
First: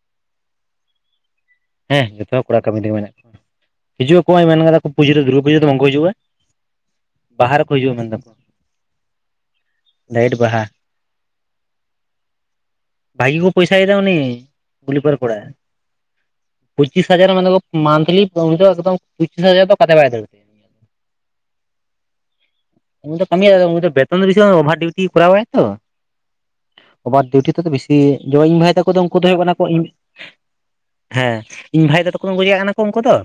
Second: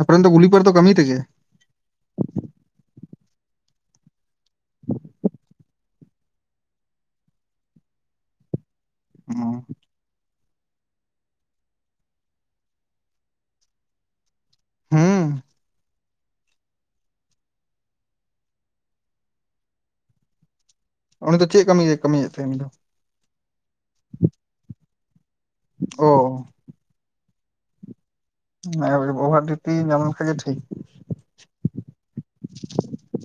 ᱟᱯᱮᱨᱮᱱ ᱫᱚ ᱜᱩᱞᱤ ᱯᱟᱹᱲ ᱛᱚ ᱠᱟᱹᱢᱤ ᱛᱮᱜᱮ? ᱦᱮᱸᱦ ᱡᱚᱛᱚ ᱦᱚ ᱠᱚᱲᱟ ᱠᱟᱹᱢᱤ ᱨᱮᱜᱮ ᱢᱮᱱᱟᱜ ᱠᱚᱣᱟ, ᱦᱤᱡᱩᱜ ᱟᱠᱚ ᱟᱸᱭ ᱢᱮᱱ ᱠᱟᱫᱟ ᱠᱚ ᱯᱩᱡᱟᱹ ᱨᱮ ᱫᱩᱨᱜᱟᱹ ᱯᱩᱡᱟᱹ ᱫᱚ ᱵᱟᱝ ᱠᱚ ᱦᱤᱡᱩᱜᱼᱟ᱾ ᱵᱟᱦᱟ ᱨᱮᱠᱚ ᱦᱤᱡᱩᱜᱼᱟ ᱢᱮᱱ ᱮᱫᱟ ᱠᱚ᱾ ᱦᱩᱸ᱾ ᱰᱟᱹᱭᱤᱴ ᱵᱟᱦᱟ, ᱵᱷᱟᱹᱜᱤ ᱠᱚ ᱯᱚᱭᱥᱟᱭᱮᱫᱟ ᱩᱱᱤ᱾ ᱜᱩᱞᱤ ᱯᱟᱨ ᱦᱩᱸ ᱠᱚᱲᱟ᱾ ᱯᱩᱪᱤᱥ ᱦᱟᱡᱟᱨ ᱢᱮᱱ ᱮᱫᱟ ᱠᱚ ᱢᱟᱱᱛᱷᱟᱹᱞᱤ ᱩᱱᱤ ᱫᱚ ᱮᱠᱫᱚᱢ ᱯᱚᱸᱪᱤᱥ ᱦᱟᱡᱟᱨ ᱫᱚ ᱚᱠᱟ ᱛᱮᱦᱚᱸ ᱵᱟᱭ ᱫᱟᱹᱲ ᱮᱫᱟ᱾ ᱩᱱᱤ ᱫᱚ ᱪᱮᱜ ᱠᱟᱹᱢᱤ ᱫᱚᱭ ᱠᱟᱹᱢᱤᱭᱮᱜ ᱛᱟᱦᱮᱸᱜ ᱩᱱᱤ ᱫᱚ? ᱩᱱᱤ ᱫᱚ ᱠᱟᱹᱢᱤᱭᱟᱭ ᱟᱫᱚ ᱩᱱᱤ ᱫᱚ ᱵᱮᱛᱚᱱ ᱫᱚ ᱵᱮᱥᱤ ᱵᱟᱝ ᱳᱵᱷᱟᱨ ᱰᱤᱣᱴᱤ ᱠᱚᱨᱟᱣ ᱟᱭ ᱛᱚ᱾ ᱚ ᱳᱵᱷᱟᱨ ᱰᱤᱣᱴᱤ ᱛᱮᱫᱚ ᱵᱮᱥᱤ ᱡᱮᱢᱳᱱ ᱤᱧ ᱵᱷᱟᱭ ᱛᱮᱠᱚ ᱫᱚ ᱩᱝᱠᱩ ᱫᱚ ᱦᱩᱭᱩᱜ ᱚᱵᱷᱟᱨ ᱠᱟᱱᱟ ᱠᱚ ᱰᱤᱭᱩᱴᱤ ᱤᱢᱤ, ᱧᱟᱢ ᱞᱮᱠᱷᱟᱡ ᱜᱮ ᱴᱷᱤᱠ ᱦᱮᱸ᱾ ᱤᱧ ᱵᱷᱟᱭ ᱛᱮᱠᱚ ᱫᱚ ᱩᱝᱠᱩ ᱪᱮᱠᱟᱜ ᱠᱟᱱᱟ ᱠᱚ ᱩᱝᱠᱩ ᱫᱚ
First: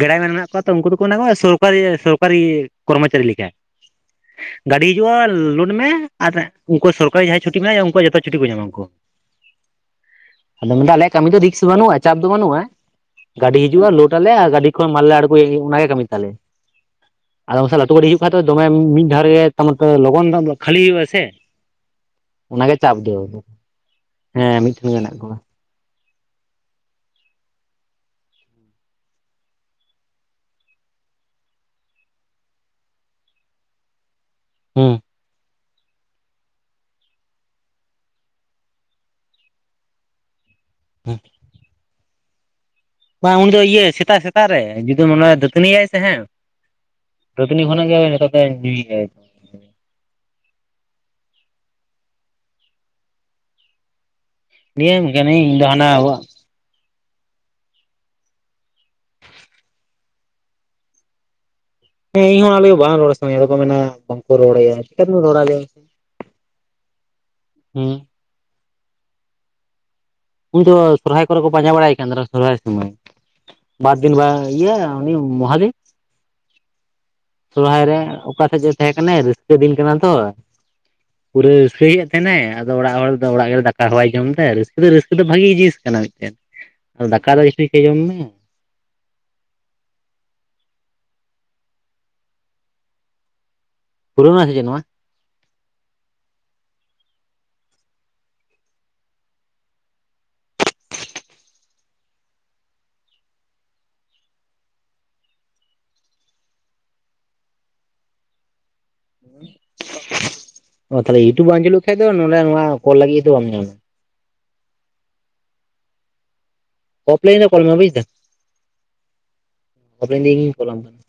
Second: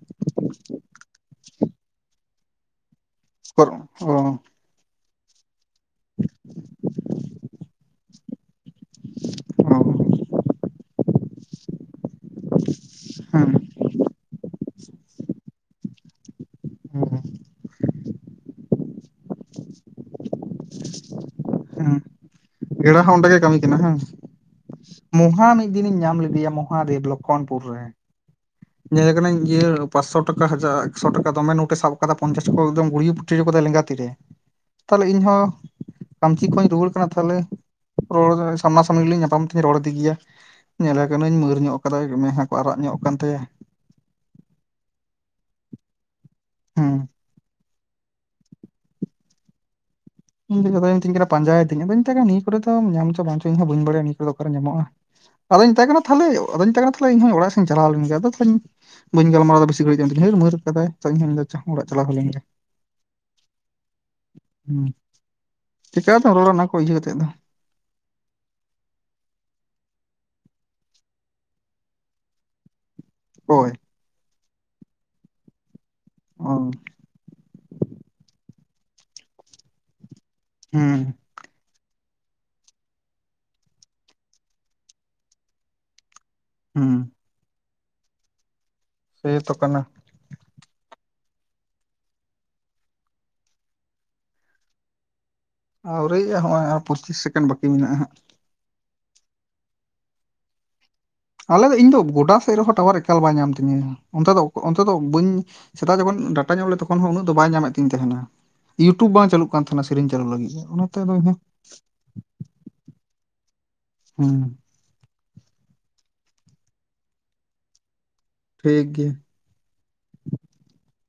ᱜᱮᱲᱟᱭ ᱢᱮᱱ ᱢᱮᱱᱟᱜ ᱠᱚᱣᱟ ᱛᱚ ᱩᱝᱠᱩ ᱫᱚᱠᱚ ᱢᱮᱱ ᱟᱠᱚ ᱥᱚᱨᱠᱟᱹᱨᱤᱭᱟᱹ ᱥᱚᱨᱠᱟᱨᱤᱭᱟᱹ ᱠᱚᱨᱢᱚᱪᱟᱹᱨᱤ ᱞᱮ ᱥᱚᱠᱚᱨ ᱚ᱾ ᱜᱟᱹᱰᱤ ᱦᱤᱡᱩᱜᱼᱟ, ᱞᱩᱰ [unintelligible] ᱢᱮ ᱟᱨ ᱩᱝᱠᱩ ᱥᱚᱨᱠᱟᱨᱤᱭᱟᱹ ᱡᱟᱦᱟᱸᱭ ᱪᱷᱩᱴᱤ ᱢᱮᱱᱟᱜᱼᱟ, ᱩᱝᱠᱩ ᱣᱟᱜ ᱡᱚᱛᱚ ᱪᱷᱩᱴᱤ ᱠᱚ ᱧᱟᱢ ᱟᱠᱚ ᱾ ᱟᱫᱚᱢ ᱢᱮᱱ ᱮᱫᱟ ᱟᱞᱮᱭᱟᱜ ᱠᱟᱹᱢᱤ ᱫᱚ ᱨᱤᱠᱥ ᱵᱟᱹᱱᱩᱜᱼᱟᱡ? ᱫᱚ ᱵᱟᱹᱱᱩᱜᱼᱟᱸᱭ, ᱦᱩᱸ ᱜᱟᱹᱰᱤ ᱦᱤᱡᱩᱜᱼᱟ ᱞᱳᱰ ᱟᱞᱮ ᱟᱨ ᱜᱟᱹᱰᱤ ᱠᱷᱚᱱ ᱢᱟᱞ ᱞᱮ ᱟᱬᱜᱳᱭᱟ ᱮᱸ ᱚᱱᱟᱜᱮ ᱠᱟᱹᱢᱤ ᱛᱟᱞᱮ᱾ ᱦᱩᱸ ᱟᱫᱚ ᱯᱟᱥᱮ ᱞᱟᱹᱴᱩ ᱜᱟᱹᱰᱤ ᱦᱤᱡᱩᱜ ᱠᱷᱟᱡ ᱫᱚ ᱫᱚᱢᱮᱢ ᱢᱤᱫ ᱫᱷᱟᱣ ᱨᱮᱜᱮ ᱛᱚ ᱢᱟᱛᱚ ᱞᱚᱜᱚᱱ ᱱᱚᱸᱜ ᱠᱷᱟᱹᱞᱤ ᱦᱩᱭᱩᱜᱼᱟ ᱥᱮ? ᱦᱩᱸ᱾ ᱚᱱᱟᱜᱮ ᱪᱟᱵ ᱜᱮᱲᱟ ᱫᱚ ᱦᱚᱸ ᱚᱸᱰᱮ ᱜᱮ ᱟᱫᱚ, ᱠᱟᱹᱢᱤ ᱠᱟᱱᱟ ᱦᱮᱸ ᱦᱮᱸ ᱢᱤᱫ ᱢᱚᱦᱟ ᱢᱤᱫ ᱫᱤᱱᱤᱧ ᱧᱟᱢ ᱞᱤᱫᱮᱭᱟ ᱢᱚᱦᱟᱫᱮᱵᱽ ᱞᱚᱠᱷᱚᱱᱯᱩᱨ ᱨᱮ, ᱧᱮᱞᱮ ᱠᱟᱹᱱᱟᱹᱧ ᱤᱭᱟᱹ ᱯᱟᱸᱴᱥᱚ ᱴᱟᱠᱟ ᱦᱟᱡᱟ ᱮᱠ ᱥᱚ ᱴᱟᱠᱟ ᱫᱚᱢᱮ ᱱᱳᱴ ᱮ ᱥᱟᱵ ᱟᱠᱟᱫᱟ ᱯᱚᱧᱪᱟᱥ ᱠᱚ ᱮᱠᱫᱚᱢ ᱜᱩᱲᱤᱭᱩ ᱯᱩᱴᱭᱩᱫ ᱟᱠᱟᱫᱟᱭ ᱞᱮᱸᱜᱟ ᱛᱤ ᱨᱮ᱾ [inaudible] ᱦᱩᱸ ᱛᱟᱦᱚᱞᱮ ᱤᱧ ᱦᱚᱸ ᱠᱟᱹᱢᱪᱤ ᱠᱷᱚᱡ ᱤᱧ ᱨᱩᱣᱟᱹᱲ ᱠᱟᱱᱟ ᱛᱟᱦᱚᱞᱮ, ᱨᱚᱲ ᱫᱚ ᱥᱟᱢᱱᱟ ᱥᱟᱹᱢᱱᱤ ᱞᱤᱧ ᱧᱟᱯᱟᱢ ᱛᱷᱮ ᱨᱚᱲ ᱤᱫᱤ ᱜᱤᱭᱟ, ᱧᱮᱞᱮ ᱦᱩᱸ ᱠᱟᱹᱱᱟᱹᱧ ᱢᱟᱹᱨ ᱧᱚᱜ ᱟᱠᱟᱫᱟᱭ ᱢᱮᱜ ᱦᱟᱸᱜ ᱠᱚ ᱟᱨᱟᱜ ᱧᱚᱜ ᱠᱟᱱ ᱵᱟᱝ ᱛᱟᱭᱟ ᱩᱱᱤ ᱫᱚ ᱤᱭᱟᱹ ᱥᱮᱛᱟᱜ ᱥᱮᱛᱟᱜ ᱨᱮ ᱡᱩᱫᱤ ᱢᱳᱱᱮ ᱦᱩᱭᱩᱜᱼᱟ, ᱫᱟᱹᱛᱱᱤᱭᱟᱭ ᱥᱮ ᱦᱟᱸᱜ ᱦᱩᱸ ᱫᱟᱹᱛᱟᱹᱱᱤ ᱠᱷᱚᱱᱟᱡ ᱜᱮ ᱱᱮᱛᱟᱨ ᱫᱚᱭ ᱧᱩᱭ ᱮᱫᱟᱭ᱾ ᱤᱧ ᱫᱮᱜᱮ ᱟᱫᱚᱭ ᱢᱤᱛᱟᱹᱧ ᱠᱟᱱᱟ ᱯᱟᱸᱡᱟᱭᱮ ᱛᱤᱧ, ᱟᱫᱚᱧ ᱢᱤᱛᱟᱭ ᱠᱟᱱᱟ ᱱᱤᱭᱟᱹ ᱠᱚᱨᱮ ᱫᱚ ᱧᱟᱢ ᱪᱚ ᱵᱟᱝ ᱪᱚ ᱤᱧ ᱦᱚᱸ ᱵᱟᱹᱧ ᱵᱟᱲᱟᱭᱟᱹᱱᱤᱡ᱾ ᱚᱱᱟ ᱫᱚ ᱚᱠᱟᱨᱮ ᱧᱟᱢᱚᱜᱼᱟ, ᱞᱟᱹᱭᱟᱢ ᱠᱟᱹᱱᱟᱹᱧ ᱤᱧ ᱫᱚ ᱟᱫᱚᱧ ᱢᱮᱛᱟᱭ ᱦᱟᱱᱟ ᱠᱟᱱᱟ ᱛᱟᱦᱮᱞᱮ, ᱟᱫᱚᱧ ᱢᱮᱛᱟᱭ ᱠᱟᱱᱟ ᱛᱟᱦᱚᱞᱮ ᱤᱧᱦᱚᱸ ᱚᱲᱟᱜ ᱥᱮᱧ ᱪᱟᱞᱟᱣ ᱞᱮᱱ ᱜᱮ, ᱟᱫᱚ ᱛᱟᱦᱮᱧ ᱵᱟᱹᱧ ᱜᱟᱞᱢᱟᱨᱟᱣ ᱮᱫᱟ ᱵᱤᱥᱤ ᱜᱷᱟᱹᱲᱤᱡ ᱮᱱᱛᱮ ᱦᱟᱹᱨ ᱢᱟᱹᱨ ᱠᱟᱫᱟᱭ [unintelligible] ᱡᱟᱦᱟᱸ ᱚᱲᱟᱜ ᱪᱟᱞᱟᱣ᱾ ᱦᱩᱭ ᱞᱮᱱ ᱦᱮᱸ ᱜᱮ ᱤᱧ ᱦᱚᱸ ᱟᱞᱮ ᱵᱟᱝ ᱨᱚᱲ ᱥᱟᱱᱟᱧᱟ ᱟᱫᱚ ᱠᱚ ᱢᱮᱱᱟ ᱵᱟᱝᱠᱚ ᱨᱚᱲ ᱟᱭᱟ ᱪᱮᱠᱟ ᱪᱤᱠᱟᱹᱛᱮᱢ ᱨᱚᱲᱼᱟ, ᱚᱱᱟ ᱠᱚ ᱤᱭᱟᱹ ᱠᱟᱛᱮᱫ ᱫᱚ᱾ ᱦᱩᱸ ᱾ ᱩᱱ ᱫᱚ ᱥᱚᱨᱦᱟᱭ ᱠᱚᱨᱮ ᱠᱚ ᱯᱟᱸᱡᱟ ᱵᱟᱲᱟᱭ ᱠᱟᱱ ᱛᱟᱦᱮᱱᱟ ᱥᱚᱨᱦᱟᱭ ᱥᱩᱢᱚᱭ ᱾ ᱦᱳᱭ ᱾ ᱵᱟᱨ ᱫᱤᱱ ᱵᱟ ᱤᱭᱟᱹ ᱩᱱᱤ ᱢᱚᱦᱟᱫᱮᱵᱽ ᱾ ᱚ ᱾ ᱥᱚᱨᱚᱦᱟᱭ ᱨᱮ ᱚᱠᱟ ᱥᱮᱫ ᱨᱮ ᱪᱚᱭ ᱛᱟᱦᱮᱸ ᱠᱟᱱᱮ ᱨᱟᱹᱥᱠᱟᱹ ᱫᱤᱱ ᱠᱟᱱᱟ ᱛᱚ ᱾ ᱦᱩᱸ ᱾ ᱯᱩᱨᱟᱹ ᱯᱷᱤᱨᱤᱭᱮᱫ ᱛᱟᱦᱮᱱᱟᱭ ᱟᱫᱚ ᱟᱲᱟᱜ ᱦᱚᱲ ᱫᱚ ᱫᱟᱠᱟ ᱦᱚᱸ ᱵᱟᱭ ᱡᱚᱢ ᱫᱟ ᱨᱟᱹᱥᱠᱟᱹ ᱫᱚ ᱨᱟᱹᱥᱠᱟᱹ ᱫᱚ ᱵᱷᱟᱜᱤ ᱡᱤᱱᱤᱥ ᱠᱟᱱᱟ ᱢᱤᱫᱴᱮᱱ ᱦᱩᱸ ᱾ ᱟᱫᱚ ᱫᱟᱠᱟ ᱫᱚ ᱤᱥᱤᱠᱟ ᱡᱚᱢ ᱢᱮ ᱾ ᱥᱮ ᱛᱚ ᱠᱟᱱᱟ ᱾ ᱯᱩᱨᱟᱹᱣ ᱱᱟ ᱥᱮ ᱪᱮᱫ ᱱᱚᱣᱟ? ᱟᱹᱣᱨᱤᱭᱜᱼᱟ ᱱᱚᱜᱼᱚᱭ ᱟᱨ ᱯᱚᱸᱪᱤᱥ ᱥᱮᱠᱮᱱᱰ ᱵᱟᱠᱤ ᱢᱮᱱᱟᱜᱼᱟ ᱦᱟᱜ ᱾ ᱟᱞᱮ ᱫᱚ ᱤᱧ ᱫᱚ ᱜᱚᱰᱟ ᱥᱮᱫ ᱨᱮᱦᱚᱸ ᱴᱟᱣᱟᱨ ᱮᱠᱟᱞ ᱵᱟᱭ ᱧᱟᱢ ᱛᱤᱧᱟᱹ ᱚᱱᱛᱮ ᱫᱚ ᱚᱱᱛᱮ ᱫᱚ ᱵᱟᱹᱧ ᱥᱮᱫᱟᱜ ᱡᱚᱠᱷᱚᱱ ᱰᱟᱴᱟᱧ ᱚᱱ ᱞᱮᱫ ᱛᱚᱠᱷᱚᱱ ᱦᱚᱸ ᱩᱱᱟᱹᱜ ᱫᱚ ᱵᱟᱭ ᱧᱟᱢᱮᱫ ᱛᱤᱧ ᱛᱟᱦᱮᱱᱟ ᱾ ᱤᱭᱩᱴᱩᱵᱽ ᱵᱟᱝ ᱪᱟᱹᱟᱞᱩᱜ ᱠᱟᱱ ᱛᱟᱦᱮᱱᱟ ᱥᱮᱨᱮᱧ ᱪᱟᱹᱟᱞᱩᱜ ᱞᱟᱹᱜᱤᱫ ᱚᱱᱟᱛᱮ ᱚ ᱟᱫᱚ ᱛᱟᱦᱚᱞᱮ ᱤᱭᱩᱴᱩᱵᱽ ᱵᱟᱝ ᱪᱟᱹᱞᱩᱜ ᱠᱷᱟᱡ ᱫᱚ ᱱᱚᱰᱮ ᱱᱚᱣᱟ ᱠᱚᱞ ᱞᱟᱹᱜᱤᱫ ᱫᱚ ᱵᱟᱢ ᱧᱟᱢᱟ ᱦᱩᱸ ᱾ ᱚᱯ ᱞᱟᱭᱤᱱ ᱨᱮ ᱠᱚᱞ ᱢᱮ ᱵᱩᱡ ᱫᱟᱢ ᱾ ᱴᱷᱤᱠ ᱜᱮᱭᱟ ᱾ ᱟᱯᱮ ᱱᱤᱧ‌ ᱠᱚᱞᱟᱢ ᱠᱟᱱᱟ ᱾